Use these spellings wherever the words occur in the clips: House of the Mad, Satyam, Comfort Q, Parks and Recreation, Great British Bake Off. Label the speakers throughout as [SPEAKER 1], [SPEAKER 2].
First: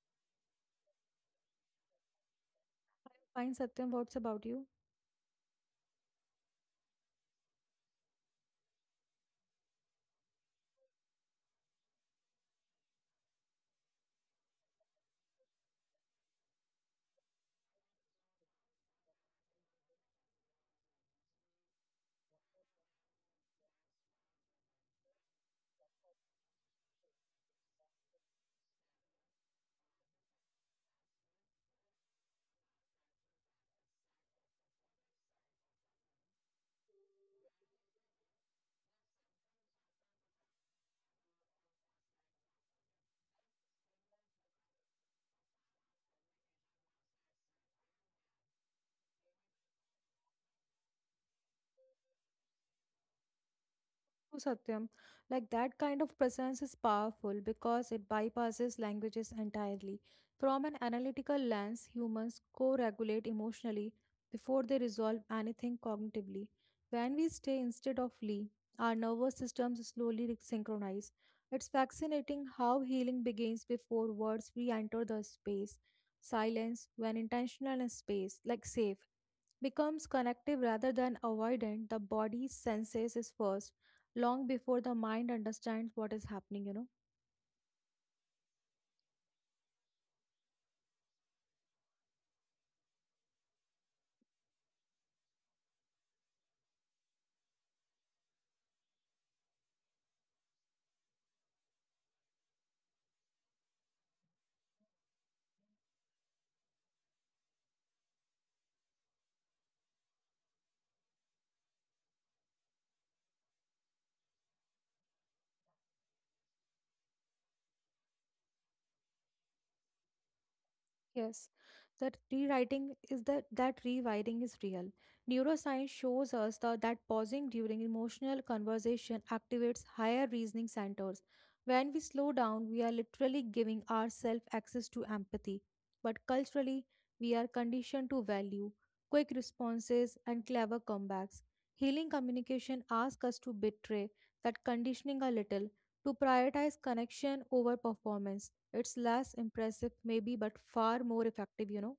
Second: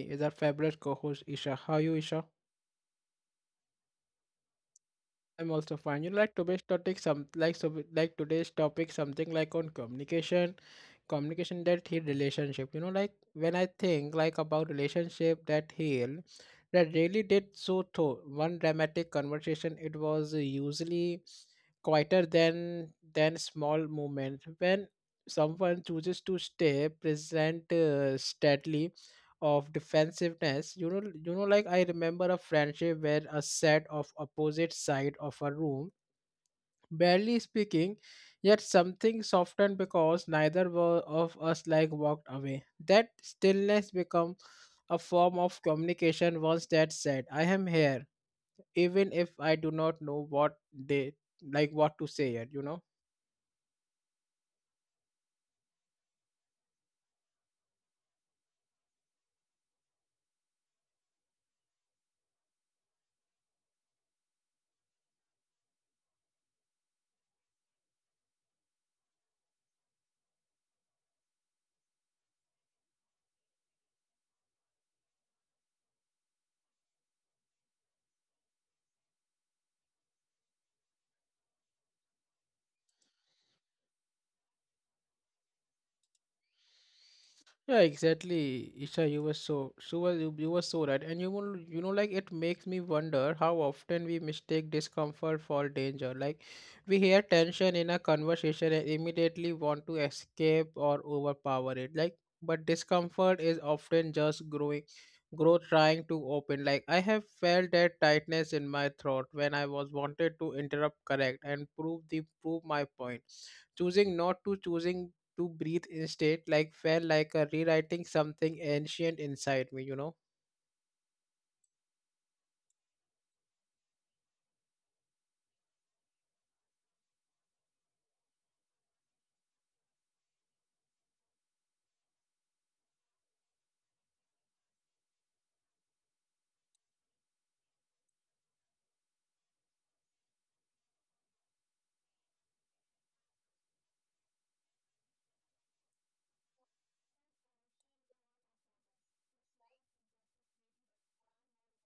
[SPEAKER 1] is our fabulous co-host Isha. How are you, Isha?
[SPEAKER 2] Fine, Satyam, what's about you?
[SPEAKER 1] I'm also fine. You like today's topic, some like so like today's topic something like on communication, communication that heal relationship. You know, like when I think like about relationship that heal that really did so thought one dramatic conversation, it was usually quieter than small movement when someone chooses to stay present steadily of defensiveness, you know, like I remember a friendship where a set of opposite side of a room, barely speaking, yet something softened because neither were of us like walked away. That stillness become a form of communication once that said I am here, even if I do not know what they like what to say yet, you know.
[SPEAKER 2] Oh, Satyam, like that kind of presence is powerful because it bypasses languages entirely. From an analytical lens, humans co regulate emotionally before they resolve anything cognitively. When we stay instead of flee, our nervous systems slowly synchronize. It's fascinating how healing begins before words re enter the space. Silence, when intentional and space, like safe, becomes connective rather than avoidant. The body senses is first long before the mind understands what is happening.
[SPEAKER 1] Yeah, exactly, Isha. You were so you were so right, and you will you know like it makes me wonder how often we mistake discomfort for danger. Like we hear tension in a conversation and immediately want to escape or overpower it. Like but discomfort is often just growing, growth trying to open. Like I have felt that tightness in my throat when I was wanted to interrupt, correct, and prove the prove my point, choosing not to, choosing to breathe instead, like felt like rewriting something ancient inside me, you know?
[SPEAKER 2] Yes, that rewriting is that rewiring is real. Neuroscience shows us that pausing during emotional conversation activates higher reasoning centers. When we slow down, we are literally giving ourselves access to empathy. But culturally, we are conditioned to value quick responses and clever comebacks. Healing communication asks us to betray that conditioning a little, to prioritize connection over performance. It's less impressive, maybe, but far more effective, you know.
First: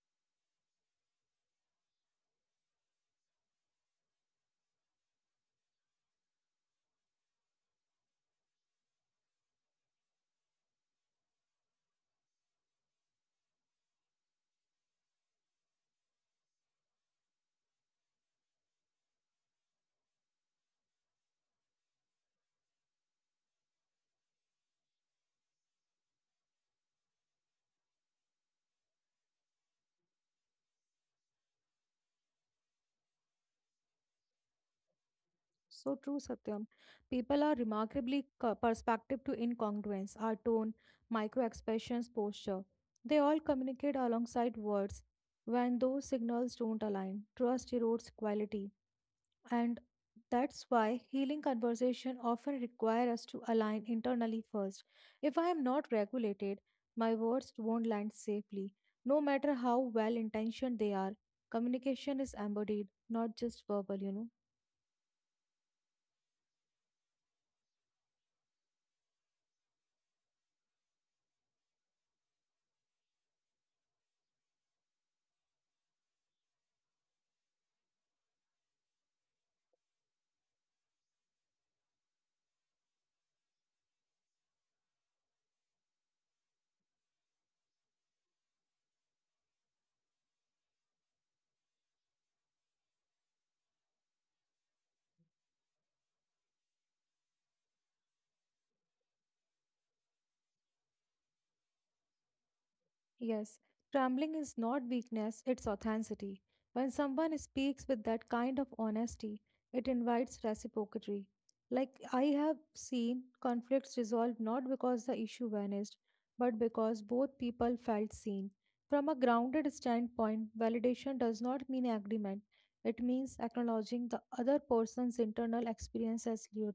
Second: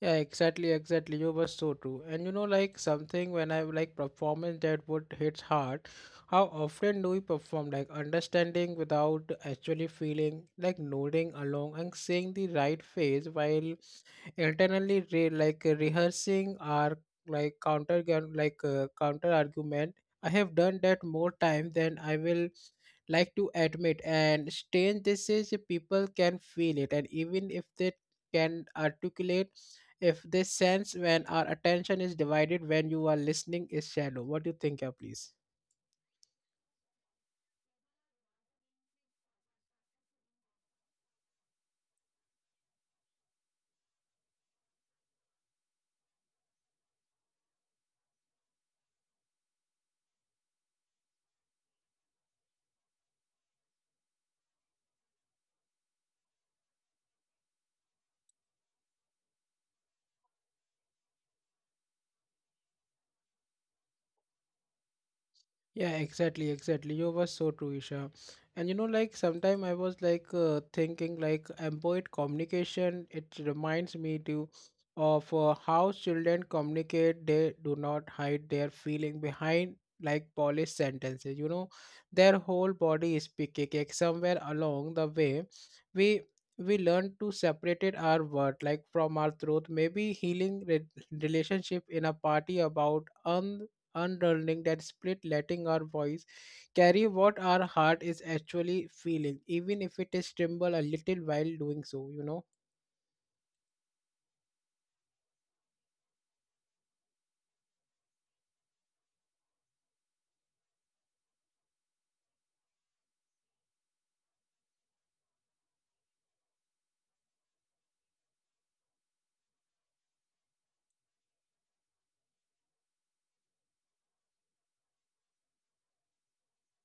[SPEAKER 1] Yeah, exactly, exactly. You were so true. And you know, like something when I like performance that would hit hard, how often do we perform like understanding without actually feeling, like nodding along and saying the right phrase while internally rehearsing or like counter argument. I have done that more time than I will like to admit, and strange this is, people can feel it, and even if they can articulate, if this sense when our attention is divided, when you are listening is shallow. What do you think? Yeah, please.
[SPEAKER 2] So true, Satyam. People are remarkably perspective to incongruence, our tone, micro expressions, posture. They all communicate alongside words when those signals don't align. Trust erodes quality. And that's why healing conversation often require us to align internally first. If I am not regulated, my words won't land safely, no matter how well intentioned they are. Communication is embodied, not just verbal, you know.
[SPEAKER 1] Yeah, exactly, exactly. You were so true, Isha. And you know, like sometime I was like thinking like employed communication. It reminds me to of how children communicate. They do not hide their feeling behind like polished sentences. You know, their whole body is speaking. Like somewhere along the way, we learn to separate it our word like from our truth. Maybe healing re relationship in a party about unraveling that split, letting our voice carry what our heart is actually feeling, even if it is tremble a little while doing so, you know.
[SPEAKER 2] Yes, trembling is not weakness, it's authenticity. When someone speaks with that kind of honesty, it invites reciprocity. Like I have seen conflicts resolved not because the issue vanished, but because both people felt seen. From a grounded standpoint, validation does not mean agreement. It means acknowledging the other person's internal experience as real.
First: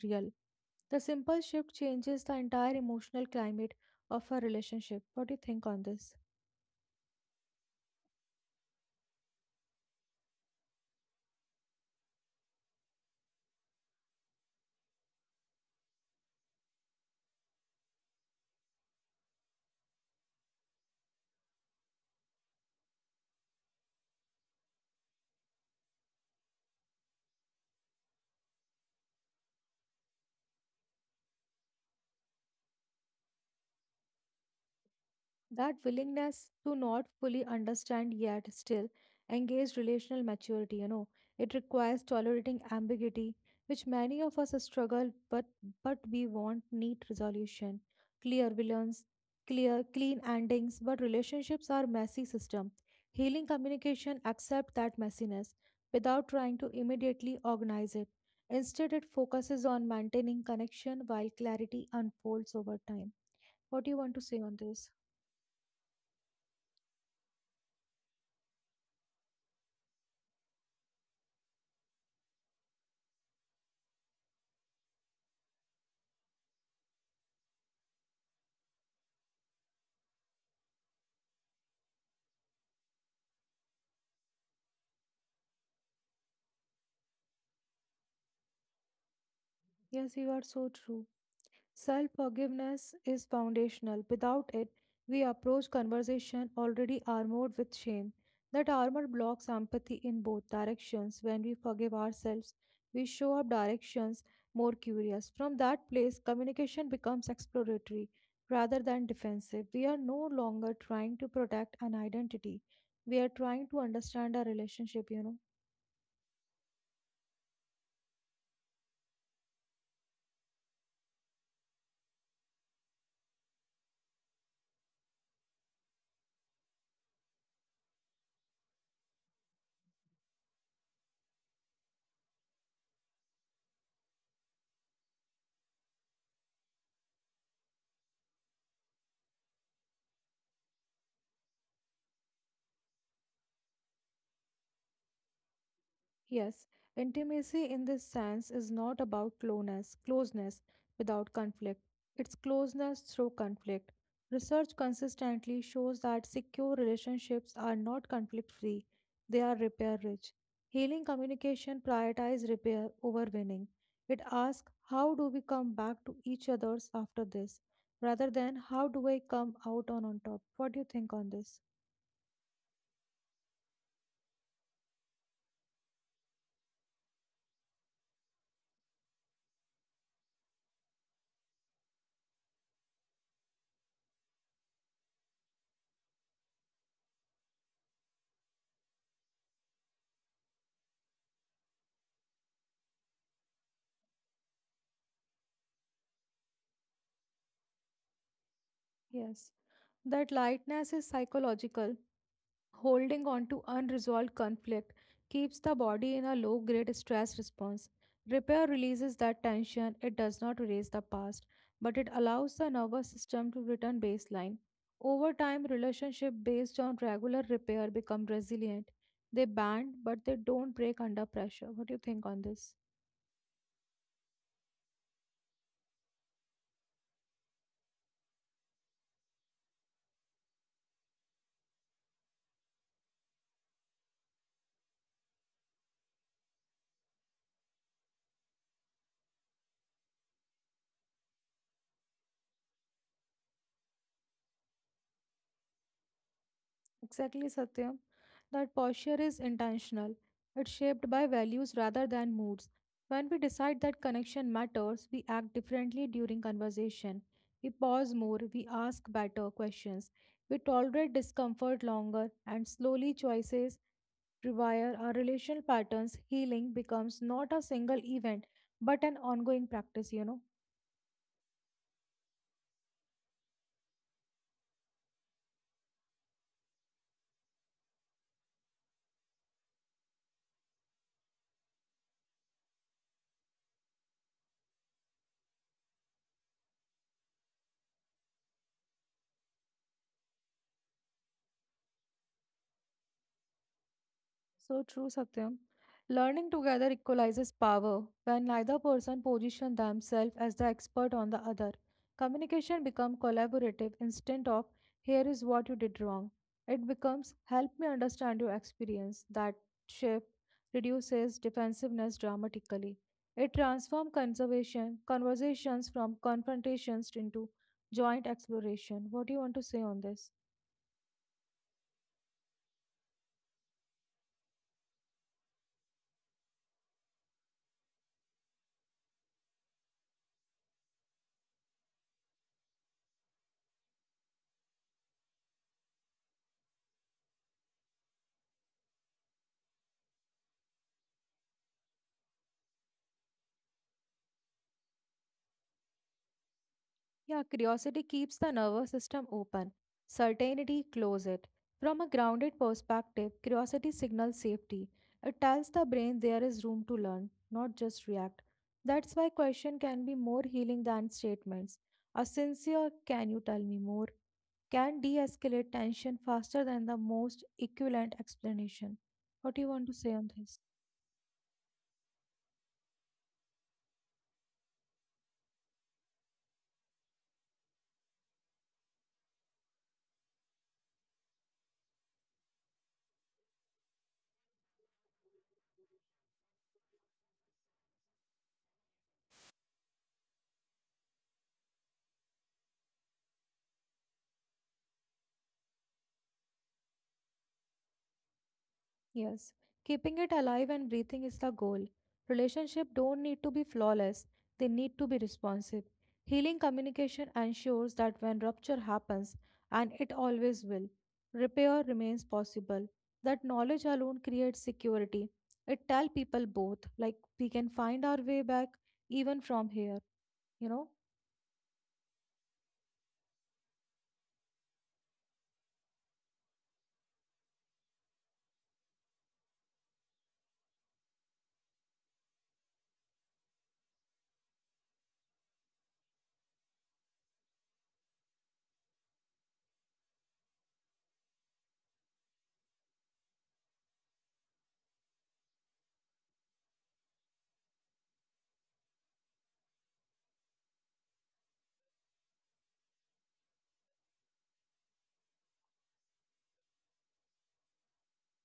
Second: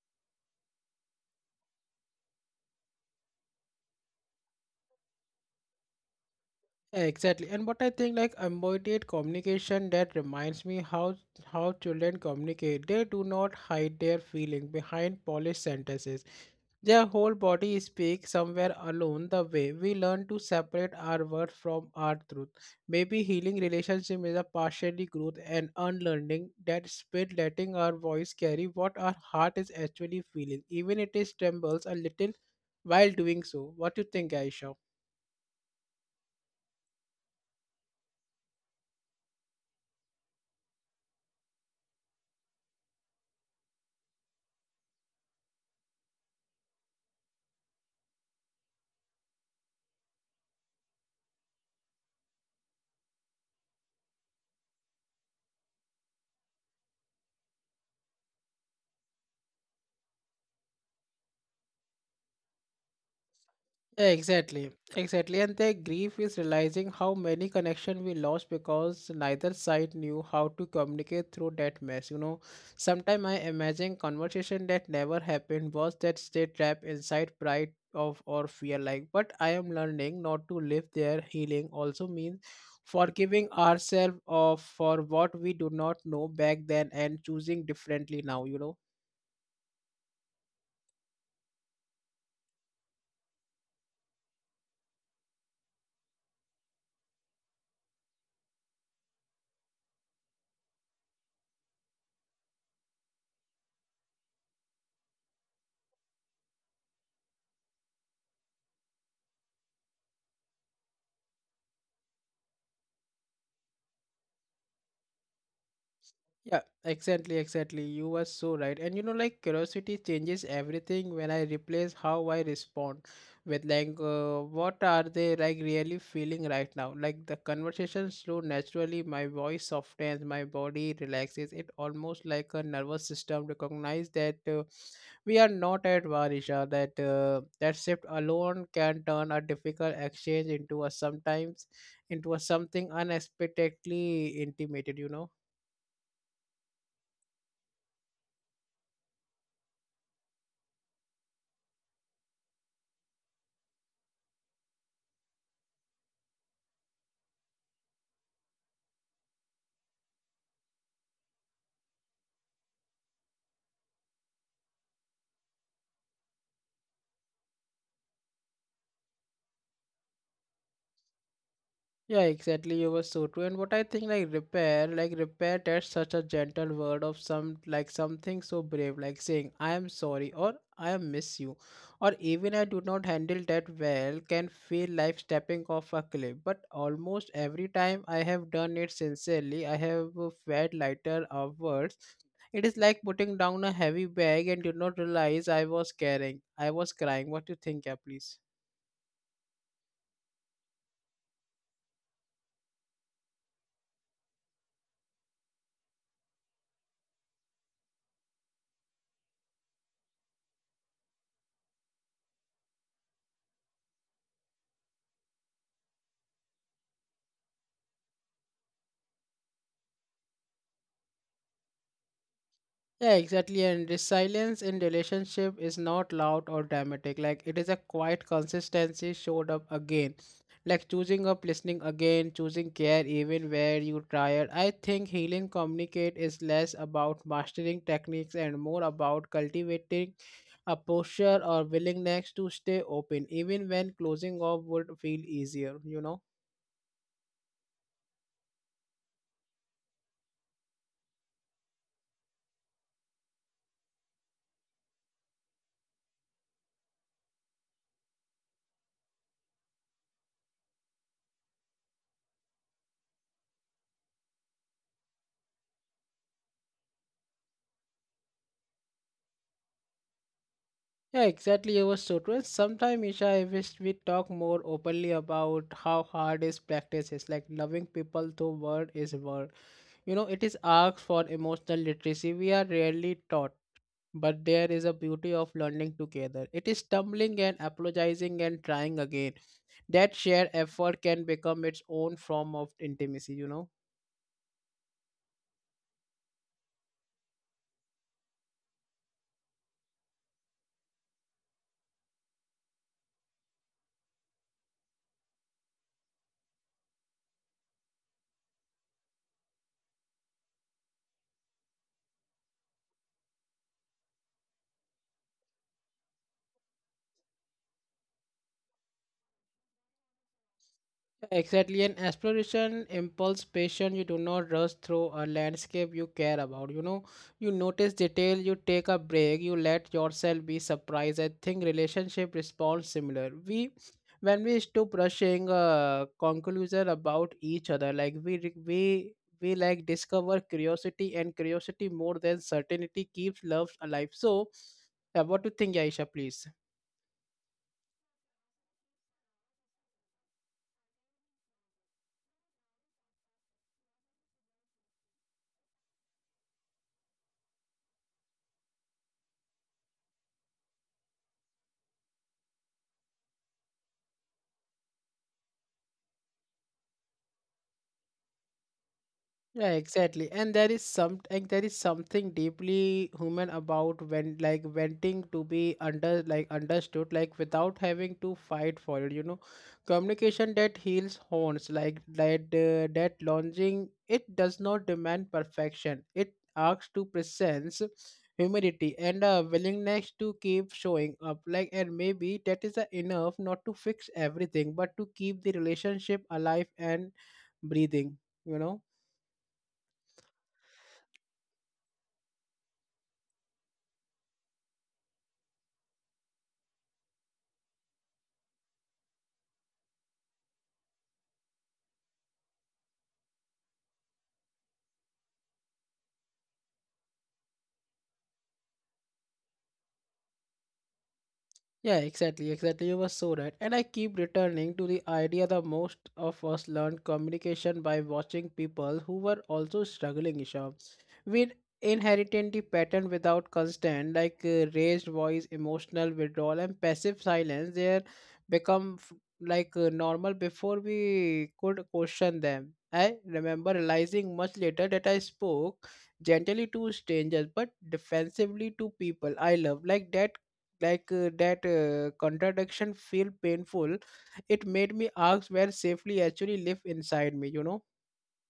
[SPEAKER 2] The simple shift changes the entire emotional climate of a relationship. What do you think on this?
[SPEAKER 1] Yeah, exactly. And what I think, like embodied communication, that reminds me how children communicate. They do not hide their feeling behind polished sentences. Their whole body speaks somewhere alone the way we learn to separate our words from our truth. Maybe healing relationship is a partially growth and unlearning that spirit, letting our voice carry what our heart is actually feeling, even it is trembles a little while doing so. What do you think, Aisha?
[SPEAKER 2] That willingness to not fully understand yet still engage relational maturity, you know, it requires tolerating ambiguity, which many of us struggle, but we want neat resolution, clear villains, clear clean endings. But relationships are messy system. Healing communication accept that messiness without trying to immediately organize it. Instead, it focuses on maintaining connection while clarity unfolds over time. What do you want to say on
[SPEAKER 1] Exactly,
[SPEAKER 2] this?
[SPEAKER 1] exactly. And their grief is realizing how many connections we lost because neither side knew how to communicate through that mess. You know, sometimes I imagine conversation that never happened was that stay trapped inside pride of or fear. Like, but I am learning not to live there. Healing also means forgiving ourselves of for what we do not know back then and choosing differently now. You know.
[SPEAKER 2] Yes, you are so true. Self forgiveness is foundational. Without it, we approach conversation already armored with shame. That armor blocks empathy in both directions. When we forgive ourselves, we show up directions more curious. From that place, communication becomes exploratory rather than defensive. We are no longer trying to protect an identity. We are trying to understand a relationship, you know.
[SPEAKER 1] Yeah, exactly, exactly. You were so right. And you know, like curiosity changes everything when I replace how I respond with like what are they like really feeling right now? Like the conversation flow naturally, my voice softens, my body relaxes. It almost like a nervous system recognize that we are not at war, Isha, that that shift alone can turn a difficult exchange into a sometimes into a something unexpectedly intimated, you know.
[SPEAKER 2] Yes, intimacy in this sense is not about closeness without conflict. It's closeness through conflict. Research consistently shows that secure relationships are not conflict free, they are repair rich. Healing communication prioritizes repair over winning. It asks, "How do we come back to each other's after this?" rather than "How do I come out on top?" What do you think on this?
[SPEAKER 1] Yeah, exactly. You were so true. And what I think, like repair, that's such a gentle word of some, like something so brave, like saying "I am sorry" or "I am miss you," or even "I do not handle that well," can feel like stepping off a cliff. But almost every time I have done it sincerely, I have felt lighter afterwards. It is like putting down a heavy bag and did not realize I was carrying. I was crying. What do you think? Yeah, please.
[SPEAKER 2] Yes. That lightness is psychological. Holding on to unresolved conflict keeps the body in a low grade stress response. Repair releases that tension, it does not erase the past, but it allows the nervous system to return baseline. Over time, relationships based on regular repair become resilient. They bend, but they don't break under pressure. What do you think on this?
[SPEAKER 1] Yeah, exactly. And the silence in relationship is not loud or dramatic. Like it is a quiet consistency showed up again. Like choosing up listening again, choosing care even where you tired. I think healing communicate is less about mastering techniques and more about cultivating a posture or willingness to stay open even when closing off would feel easier, you know.
[SPEAKER 2] Exactly, Satyam. That posture is intentional. It's shaped by values rather than moods. When we decide that connection matters, we act differently during conversation. We pause more, we ask better questions. We tolerate discomfort longer, and slowly choices rewire our relational patterns. Healing becomes not a single event, but an ongoing practice, you know.
[SPEAKER 1] Yeah, exactly. It was so true. Sometimes Isha, I wish we talk more openly about how hard is practice is, like loving people through word is word. You know, it is asked for emotional literacy. We are rarely taught, but there is a beauty of learning together. It is stumbling and apologizing and trying again. That shared effort can become its own form of intimacy. You know.
[SPEAKER 2] So true, Satyam. Learning together equalizes power when neither person positions themselves as the expert on the other. Communication becomes collaborative instead of "here is what you did wrong." It becomes "help me understand your experience." That shift reduces defensiveness dramatically. It transforms conservation conversations from confrontations into joint exploration. What do you want to say on this?
[SPEAKER 1] Exactly, an exploration impulse patient. You do not rush through a landscape you care about. You know, you notice detail, you take a break, you let yourself be surprised. I think relationship responds similar. When we stop rushing a conclusion about each other, like we re- we like discover curiosity, and curiosity more than certainty keeps love alive. So, yeah, what do you think, Aisha? Please.
[SPEAKER 2] Yeah, curiosity keeps the nervous system open, certainty closes it. From a grounded perspective, curiosity signals safety. It tells the brain there is room to learn, not just react. That's why question can be more healing than statements. A sincere "can you tell me more" can de-escalate tension faster than the most equivalent explanation. What do
[SPEAKER 1] Yeah,
[SPEAKER 2] you want to say
[SPEAKER 1] exactly.
[SPEAKER 2] on
[SPEAKER 1] And
[SPEAKER 2] this?
[SPEAKER 1] there is some like there is something deeply human about when like wanting to be understood like without having to fight for it, you know. Communication that heals horns like that that launching it does not demand perfection. It asks to presence, humility and a willingness to keep showing up like, and maybe that is enough not to fix everything but to keep the relationship alive and breathing, you know.
[SPEAKER 2] Yes, keeping it alive and breathing is the goal. Relationships don't need to be flawless, they need to be responsive. Healing communication ensures that when rupture happens, and it always will, repair remains possible. That knowledge alone creates security. It tells people both, like, we can find our way back even from here, you know?
[SPEAKER 1] Yeah, exactly, exactly. You were so right. And I keep returning to the idea that most of us learned communication by watching people who were also struggling, Isha. We inherited the pattern without constant, like raised voice, emotional withdrawal, and passive silence. They become normal before we could question them. I remember realizing much later that I spoke gently to strangers but defensively to people I love. Like that contradiction feel painful. It made me ask where safely actually live inside me, you know.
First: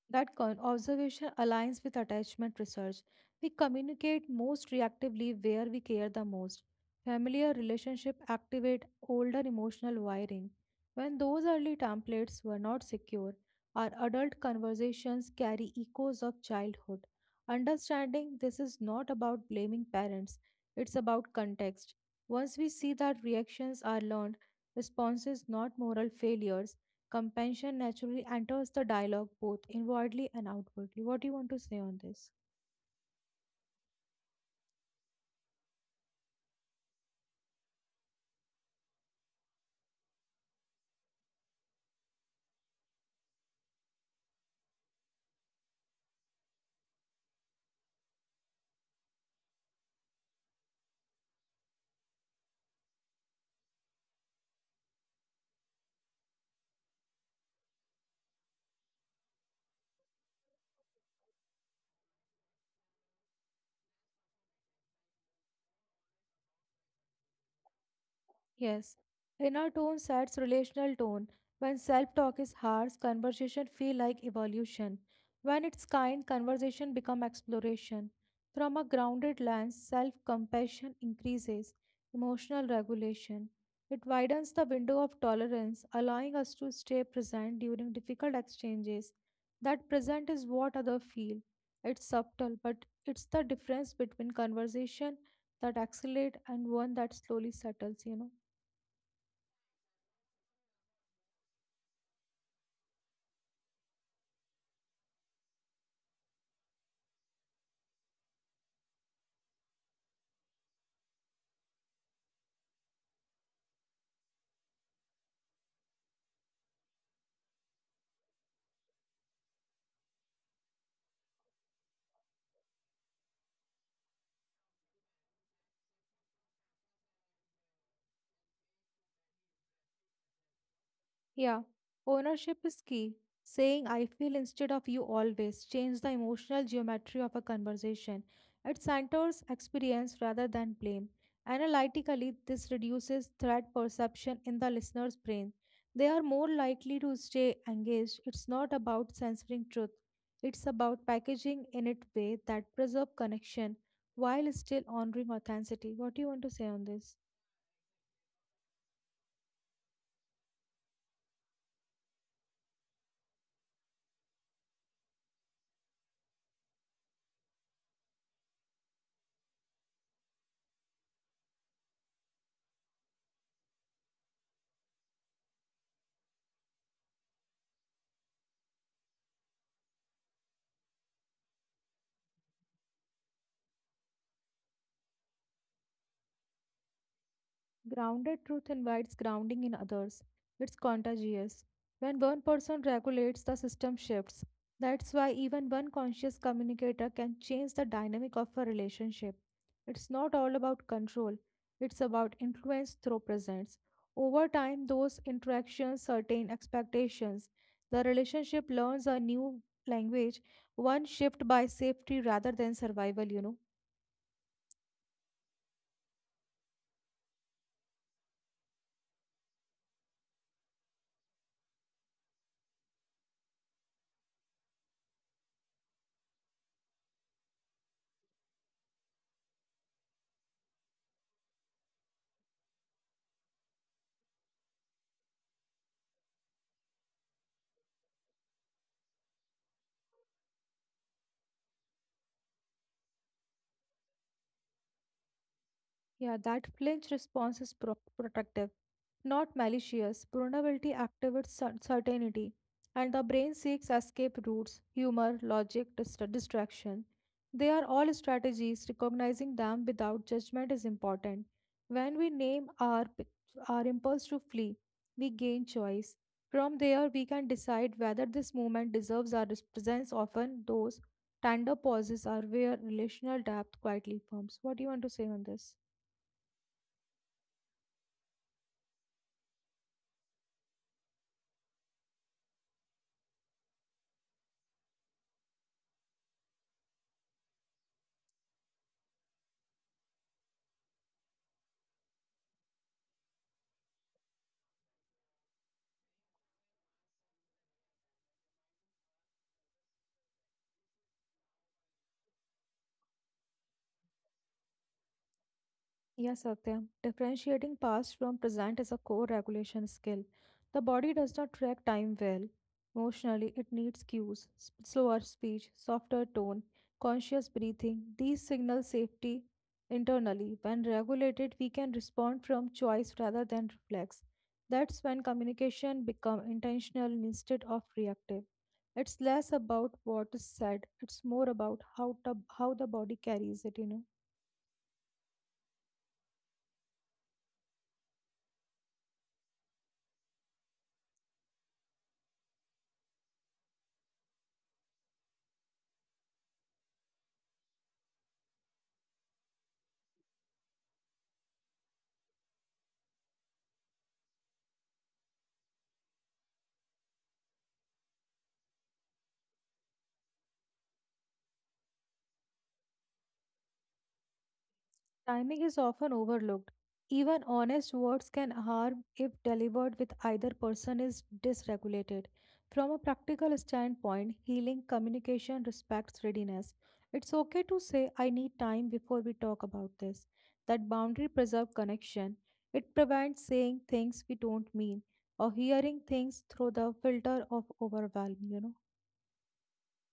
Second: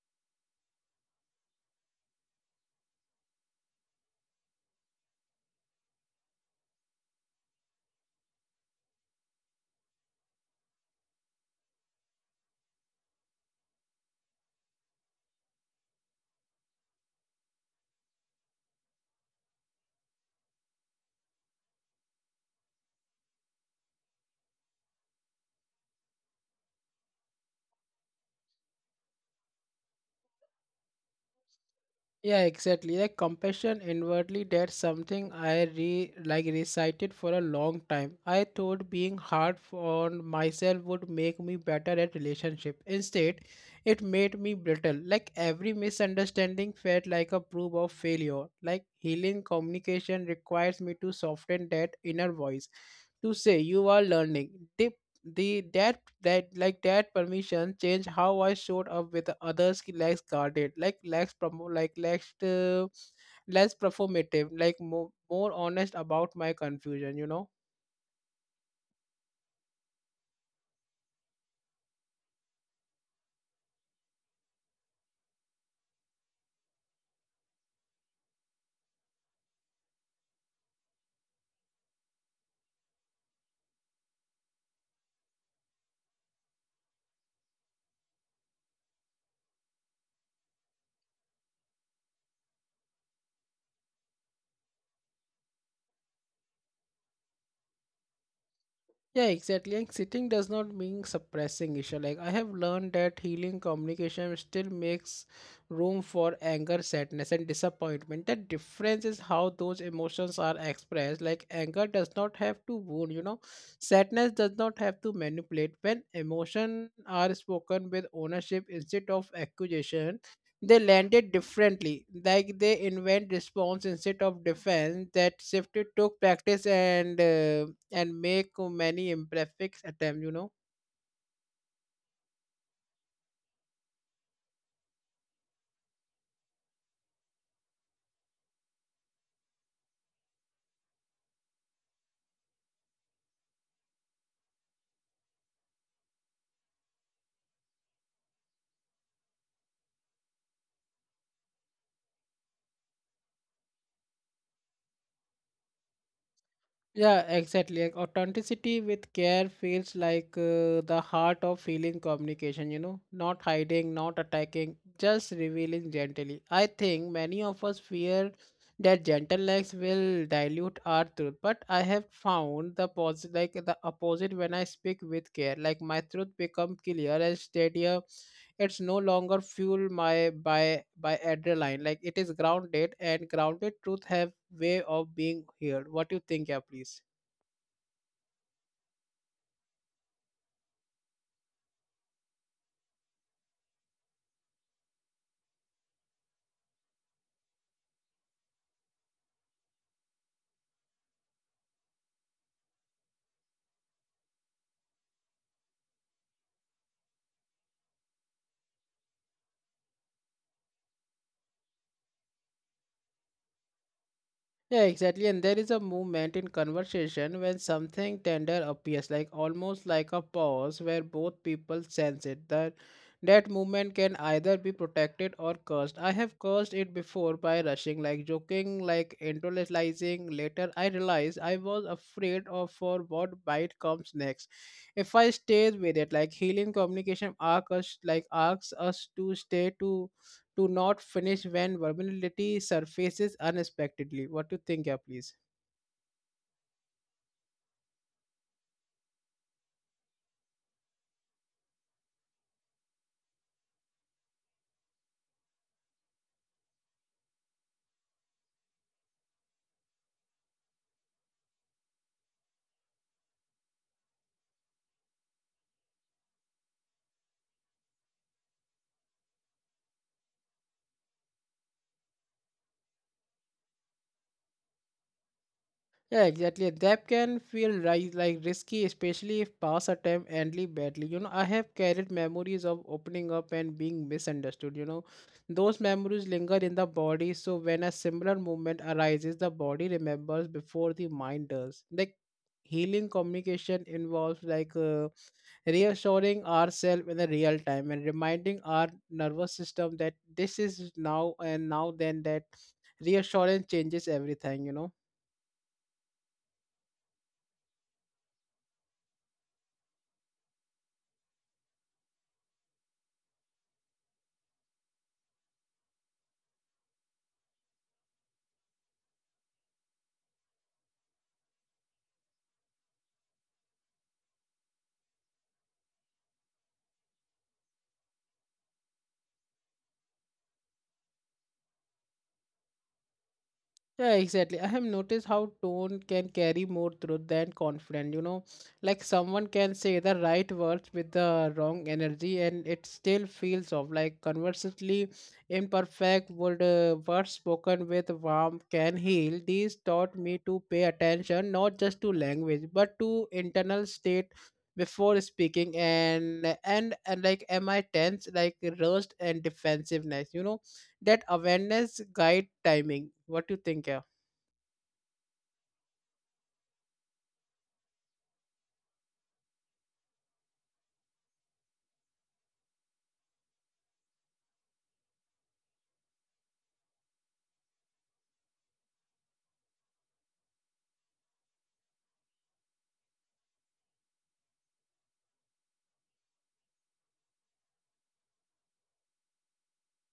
[SPEAKER 2] Observation aligns with attachment research. We communicate most reactively where we care the most. Familiar relationship activate older emotional wiring. When those early templates were not secure, our adult conversations carry echoes of childhood. Understanding this is not about blaming parents, it's about context. Once we see that reactions are learned, responses not moral failures, compassion naturally enters the dialogue both inwardly and outwardly. What do you want to say on this?
[SPEAKER 1] Yeah, exactly. Like compassion inwardly, that's something I re like recited for a long time. I thought being hard on myself would make me better at relationship. Instead, it made me brittle. Like every misunderstanding felt like a proof of failure. Like healing communication requires me to soften that inner voice to say you are learning. Dip the that that like That permission changed how I showed up with the others ki less guarded, like less promo, less performative, like more honest about my confusion. You know.
[SPEAKER 2] Yes, inner tone sets relational tone. When self-talk is harsh, conversation feel like evolution. When it's kind, conversation become exploration. From a grounded lens, self-compassion increases emotional regulation. It widens the window of tolerance, allowing us to stay present during difficult exchanges. That present is what others feel. It's subtle, but it's the difference between conversation that accelerate and one that slowly settles, you know.
[SPEAKER 1] Yeah, exactly. And sitting does not mean suppressing, Isha. Like I have learned that healing communication still makes room for anger, sadness, and disappointment. The difference is how those emotions are expressed. Like anger does not have to wound, you know. Sadness does not have to manipulate. When emotion are spoken with ownership instead of accusation, they landed differently, like they invent response instead of defense. That shift took practice and make many imperfect attempts. You know.
[SPEAKER 2] Yeah, ownership is key. Saying "I feel" instead of "you always" change the emotional geometry of a conversation. It centers experience rather than blame. Analytically, this reduces threat perception in the listener's brain. They are more likely to stay engaged. It's not about censoring truth, it's about packaging in it way that preserve connection while still honoring authenticity. What do you want to say on this?
[SPEAKER 1] Yeah, exactly. Like authenticity with care feels like the heart of feeling communication, you know, not hiding, not attacking, just revealing gently. I think many of us fear that gentle likes will dilute our truth, but I have found the positive, like the opposite, when I speak with care. Like my truth become clear and steadier. It's no longer fueled my by adrenaline. Like it is grounded, and grounded truth have way of being heard. What do you think? Yeah, please.
[SPEAKER 2] Grounded truth invites grounding in others. It's contagious. When one person regulates, the system shifts. That's why even one conscious communicator can change the dynamic of a relationship. It's not all about control, it's about influence through presence. Over time, those interactions certain expectations. The relationship learns a new language, one shaped by safety rather than survival, you know.
[SPEAKER 1] Yeah, exactly. And there is a movement in conversation when something tender appears, like almost like a pause where both people sense it. That movement can either be protected or cursed. I have cursed it before by rushing, like joking, like intellectualizing. Later, I realized I was afraid of for what might comes next. If I stayed with it, like healing communication arc us, like asks us to stay, to do not finish when vulnerability surfaces unexpectedly. What do you think? Yeah, please.
[SPEAKER 2] Yeah, that flinch response is protective, not malicious. Vulnerability activates certainty, and the brain seeks escape routes, humor, logic, distraction. They are all strategies. Recognizing them without judgment is important. When we name our impulse to flee, we gain choice. From there, we can decide whether this movement deserves our presence. Often, those tender pauses are where relational depth quietly forms. What do you want to say on this?
[SPEAKER 1] Yeah, exactly. That can feel risky, especially if past attempt endly badly. You know, I have carried memories of opening up and being misunderstood. You know, those memories linger in the body, so when a similar movement arises, the body remembers before the mind does. Like healing communication involves like. Reassuring ourselves in the real time and reminding our nervous system that this is now and now then that reassurance changes everything
[SPEAKER 2] Yeah, Satyam. Differentiating past from present is a core regulation skill. The body does not track time well. Emotionally, it needs cues, slower speech, softer tone, conscious breathing. These signal safety internally. When regulated, we can respond from choice rather than reflex. That's when communication becomes intentional instead of reactive. It's less about what is said. It's more about how the body carries it, you know.
[SPEAKER 1] Yeah, exactly. I have noticed how tone can carry more truth than confidence. You know, like someone can say the right words with the wrong energy, and it still feels off. Like conversely, imperfect would words spoken with warmth can heal. These taught me to pay attention not just to language but to internal state before speaking. And like, am I tense? Like rust and defensiveness. You know that awareness guide timing. What do you think? Yeah.
[SPEAKER 2] Timing is often overlooked. Even honest words can harm if delivered with either person is dysregulated. From a practical standpoint, healing communication respects readiness. It's okay to say, "I need time before we talk about this." That boundary preserves connection. It prevents saying things we don't mean or hearing things through the filter of overwhelm, you know?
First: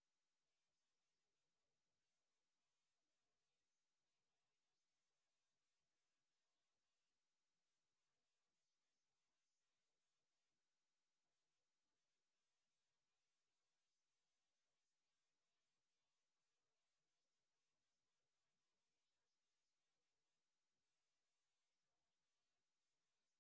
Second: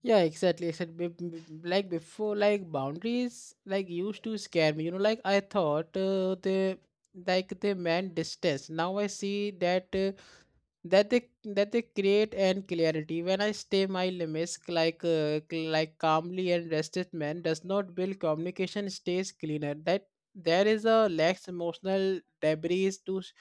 [SPEAKER 1] Yeah, exactly. Except like before, like boundaries like used to scare me. You know, like I thought they like they meant distance. Now I see that. That they that they create and clarity when I stay my limits like like calmly and rested man does not build communication stays cleaner that there is a less emotional debris to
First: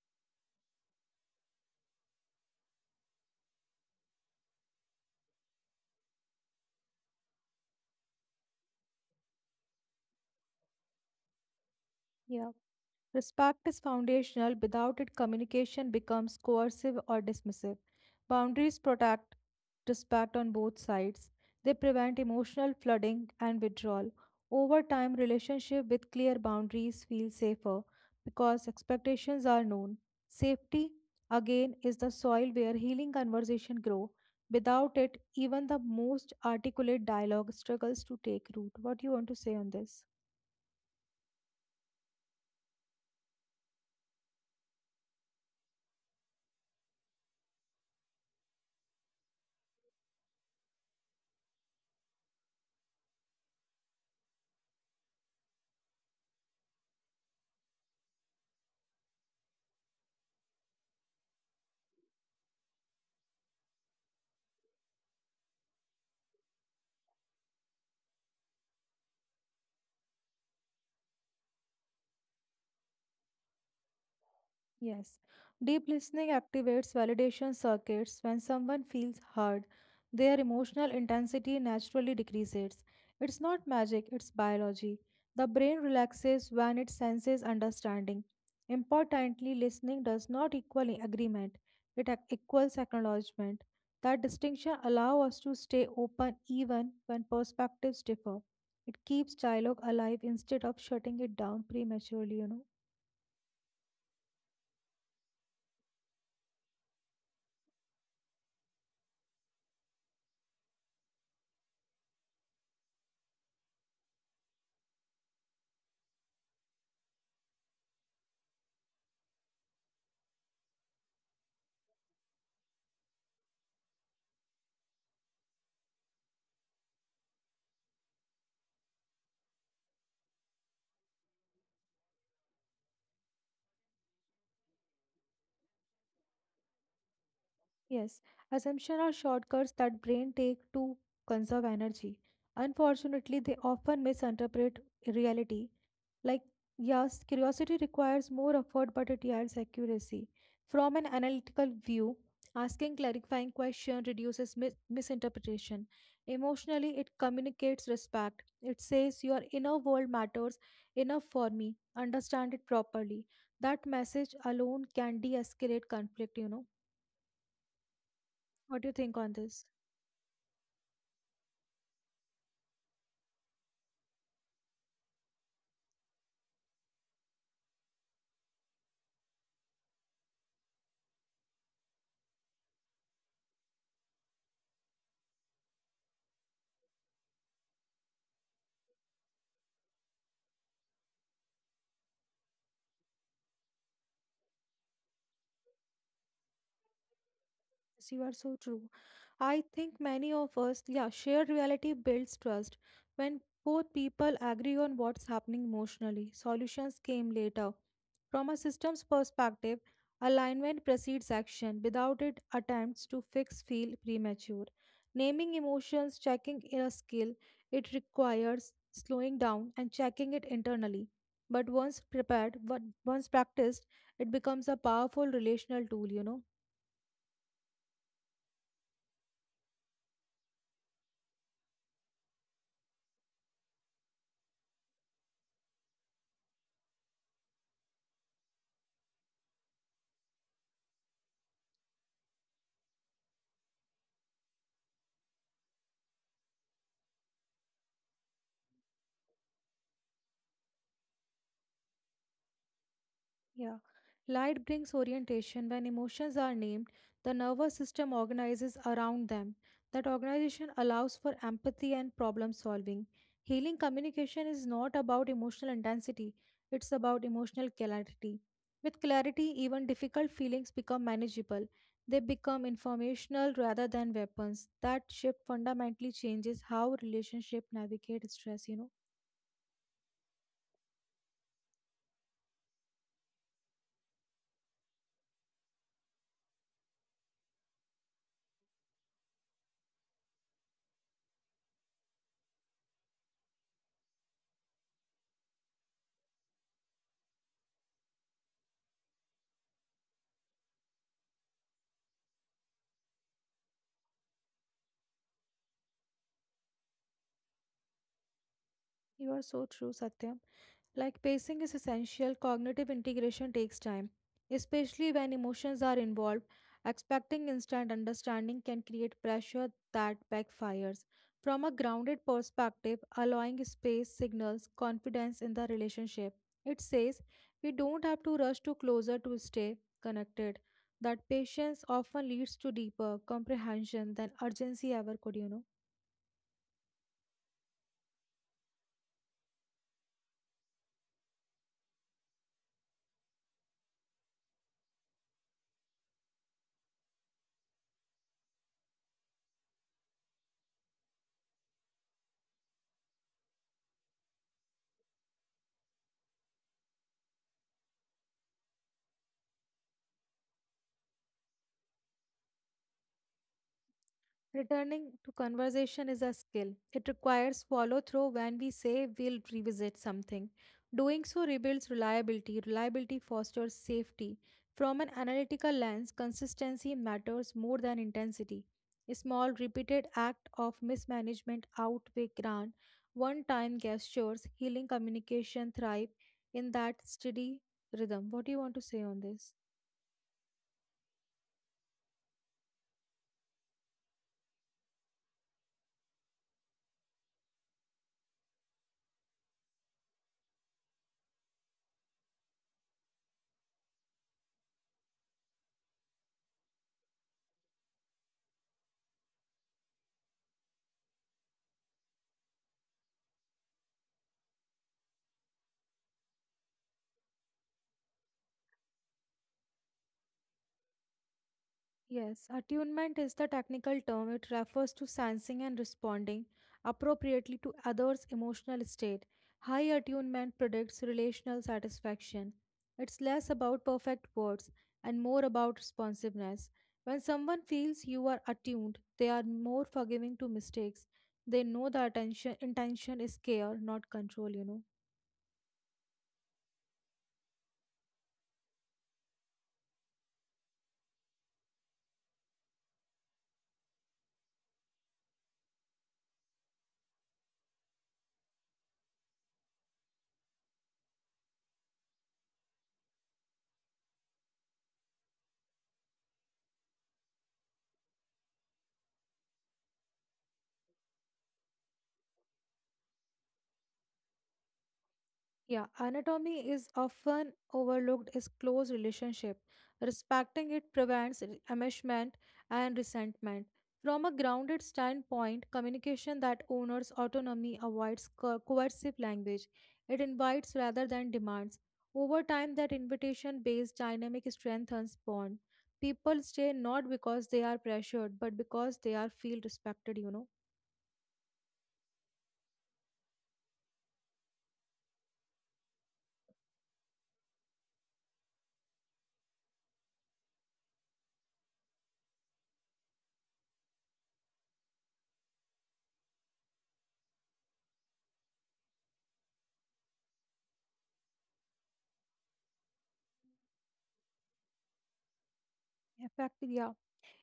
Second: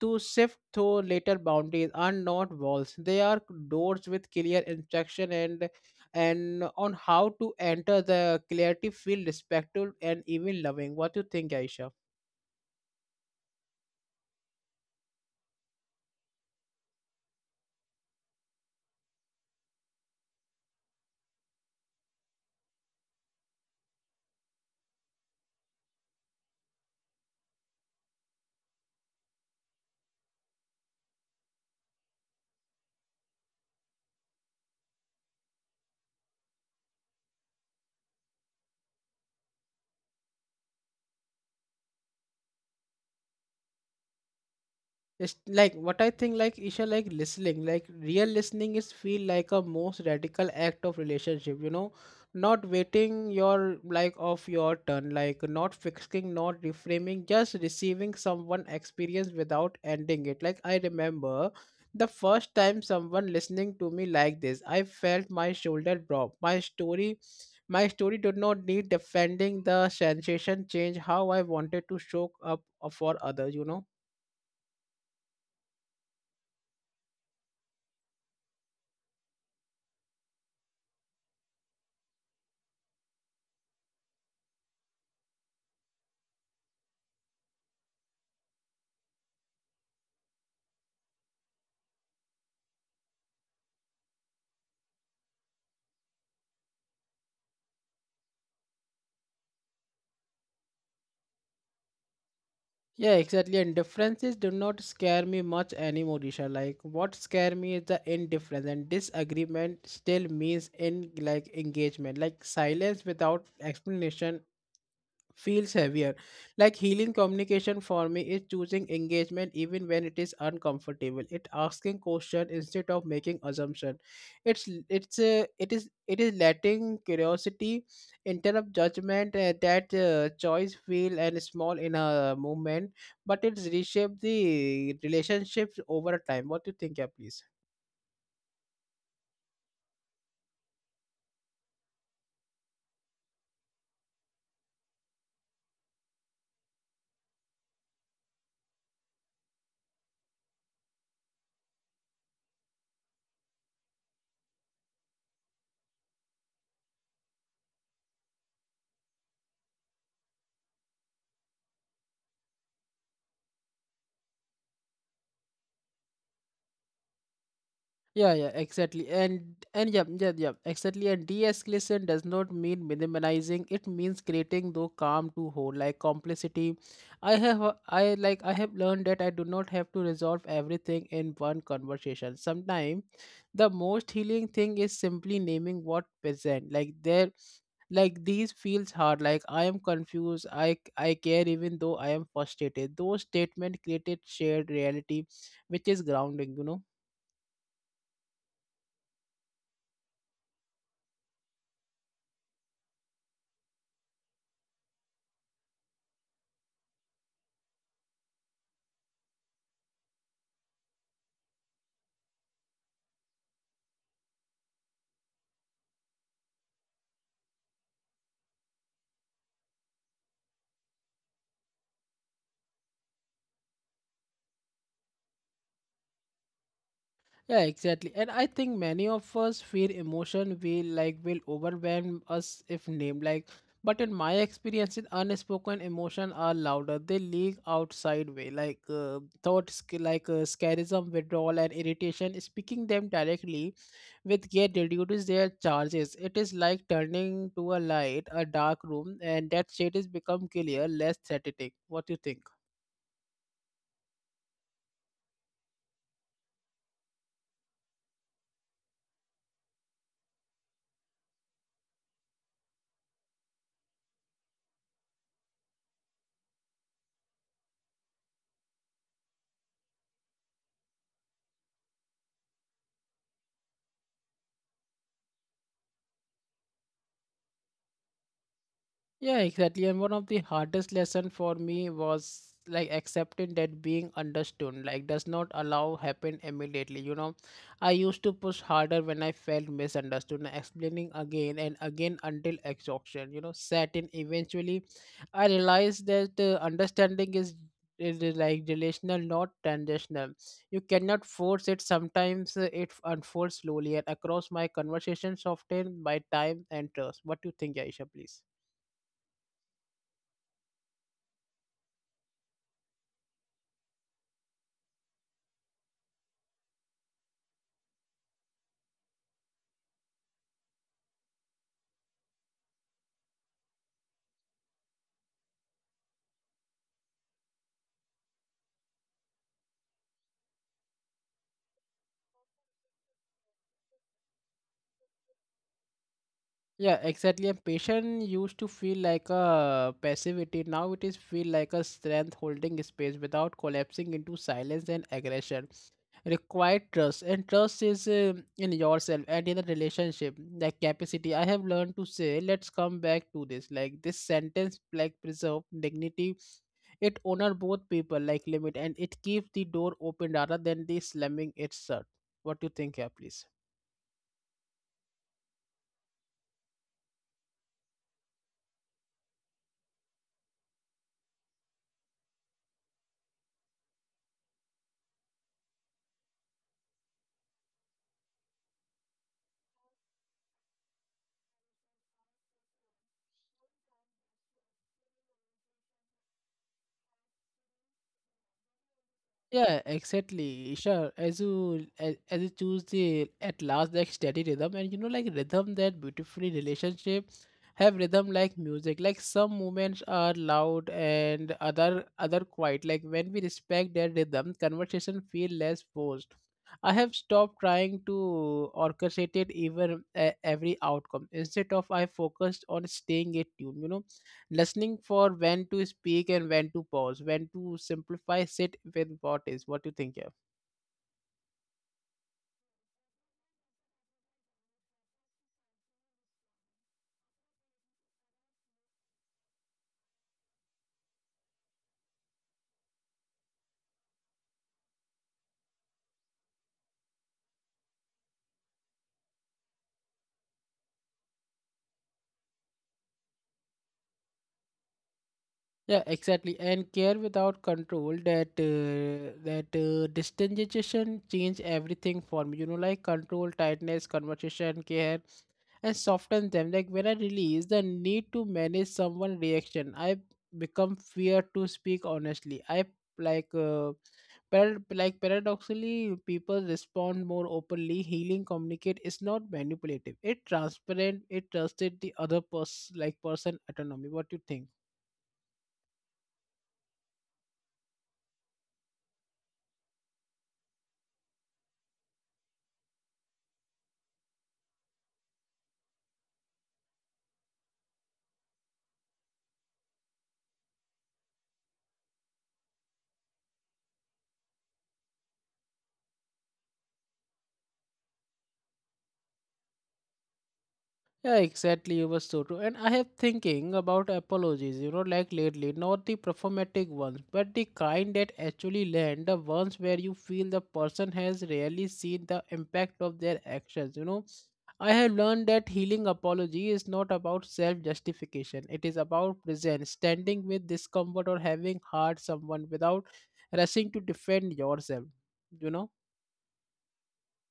[SPEAKER 1] to sift through later boundaries are not walls they are doors with clear instruction and on how to enter the clarity feel respectful and even loving what do you think aisha?
[SPEAKER 2] Yeah. Respect is foundational. Without it, communication becomes coercive or dismissive. Boundaries protect respect on both sides. They prevent emotional flooding and withdrawal. Over time, relationship with clear boundaries feel safer because expectations are known. Safety, again, is the soil where healing conversation grow. Without it, even the most articulate dialogue struggles to take root. What do you want to say on this?
[SPEAKER 1] It's like what I think like Isha like listening like real listening is feel like a most radical act of relationship you know not waiting your like of your turn like not fixing not reframing just receiving someone experience without ending it like I remember the first time someone listening to me like this I felt my shoulder drop my story did not need defending the sensation change how I wanted to show up for others you know.
[SPEAKER 2] Yes. Deep listening activates validation circuits. When someone feels heard, their emotional intensity naturally decreases. It's not magic, it's biology. The brain relaxes when it senses understanding. Importantly, listening does not equal agreement, it equals acknowledgement. That distinction allows us to stay open even when perspectives differ. It keeps dialogue alive instead of shutting it down prematurely, you know.
[SPEAKER 1] Yeah, exactly. And differences do not scare me much anymore, Disha. Like what scare me is the indifference and disagreement still means in like engagement. Like silence without explanation feels heavier. Like healing communication for me is choosing engagement even when it is uncomfortable. It asking question instead of making assumption. It is letting curiosity interrupt judgment. That choice feel and small in a moment, but it's reshaped the relationships over time. What do you think, yeah, please?
[SPEAKER 2] Yes, assumptions are shortcuts that brain take to conserve energy. Unfortunately, they often misinterpret reality. Like, yes, curiosity requires more effort, but it yields accuracy. From an analytical view, asking clarifying question reduces misinterpretation. Emotionally, it communicates respect. It says your inner world matters enough for me. Understand it properly. That message alone can de-escalate conflict, you know.
[SPEAKER 1] Yeah,
[SPEAKER 2] What do you
[SPEAKER 1] exactly.
[SPEAKER 2] think on
[SPEAKER 1] And
[SPEAKER 2] this?
[SPEAKER 1] and yeah, yeah, yeah, exactly. And de-escalation does not mean minimizing. It means creating the calm to hold, like complicity. I have learned that I do not have to resolve everything in one conversation. Sometimes the most healing thing is simply naming what present. Like there like these feels hard, like I am confused, I care even though I am frustrated. Those statements created shared reality, which is grounding, you know.
[SPEAKER 2] Yes, you are so true. I think many of us, yeah, shared reality builds trust. When both people agree on what's happening emotionally, solutions came later. From a systems perspective, alignment precedes action. Without it, attempts to fix feel premature. Naming emotions, checking in a skill, it requires slowing down and checking it internally. But once prepared, but once practiced, it becomes a powerful relational tool, you know.
[SPEAKER 1] Yeah, exactly. And I think many of us fear emotion will overwhelm us if named. Like, but in my experience, in unspoken emotion are louder. They leak out sideway, like thoughts, like scarism, withdrawal, and irritation. Speaking them directly with care reduces their charges. It is like turning to a light, a dark room, and that shade is become clear, less threatening. What do you think?
[SPEAKER 2] Yeah. Light brings orientation. When emotions are named, the nervous system organizes around them. That organization allows for empathy and problem solving. Healing communication is not about emotional intensity, it's about emotional clarity. With clarity, even difficult feelings become manageable. They become informational rather than weapons. That shift fundamentally changes how relationship navigate stress, you know.
[SPEAKER 1] Yeah, exactly. And one of the hardest lesson for me was like accepting that being understood like does not allow happen immediately. You know, I used to push harder when I felt misunderstood, and explaining again and again until exhaustion. You know, set in. Eventually, I realized that understanding is like relational, not transactional. You cannot force it. Sometimes it unfolds slowly and across my conversations, often by time and trust. What do you think, Aisha? Please.
[SPEAKER 2] You are so true, Satya. Like pacing is essential, cognitive integration takes time, especially when emotions are involved. Expecting instant understanding can create pressure that backfires. From a grounded perspective, allowing space signals confidence in the relationship. It says we don't have to rush to closer to stay connected. That patience often leads to deeper comprehension than urgency ever could.
[SPEAKER 1] Yeah, exactly. And patience used to feel like a passivity. Now it is feel like a strength holding space without collapsing into silence and aggression. Required trust, and trust is in yourself and in the relationship. Like capacity, I have learned to say, let's come back to this. Like this sentence, like preserve dignity. It honor both people, like limit, and it keeps the door open rather than the slamming it shut. What do you think, yeah, please?
[SPEAKER 2] Returning to conversation is a skill. It requires follow through when we say we'll revisit something. Doing so rebuilds reliability. Reliability fosters safety. From an analytical lens, consistency matters more than intensity. A small repeated act of mismanagement outweigh grand one-time gestures. Healing communication thrive in that steady rhythm. What do you want to say on this?
[SPEAKER 1] Yeah, exactly. Sure. As you choose the at last like steady rhythm and you know like rhythm that beautifully relationship have rhythm like music. Like some movements are loud and other quiet. Like when we respect their rhythm, conversation feel less forced. I have stopped trying to orchestrate it even every outcome. Instead of I focused on staying in tune. You know listening for when to speak and when to pause when to simplify sit with what is what do you think yeah
[SPEAKER 2] Yes, attunement is the technical term. It refers to sensing and responding appropriately to others' emotional state. High attunement predicts relational satisfaction. It's less about perfect words and more about responsiveness. When someone feels you are attuned, they are more forgiving to mistakes. They know the attention intention is care, not control.
[SPEAKER 1] yeah exactly and care without control that distinction change everything for me you know like control tightness conversation care and soften them. Like when I release the need to manage someone' reaction, I become fear to speak honestly. Like uh, like paradoxically, people respond more openly. Healing communicate is not manipulative. It transparent. It trusted the other person like person autonomy. What you think?
[SPEAKER 2] Yeah, anatomy is often overlooked as close relationship. Respecting it prevents enmeshment and resentment. From a grounded standpoint, communication that honors autonomy avoids coercive language. It invites rather than demands. Over time, that invitation-based dynamic strengthens bond. People stay not because they are pressured, but because they are feel respected. You know,
[SPEAKER 1] Yeah, exactly. You were so true. And I have thinking about apologies, you know, like lately, not the performatic ones, but the kind that actually land, the ones where you feel the person has really seen the impact of their actions, you know. I have learned that healing apology is not about self justification. It is about presence, standing with discomfort or having hurt someone without rushing to defend yourself, you know.
[SPEAKER 2] effective. Yeah.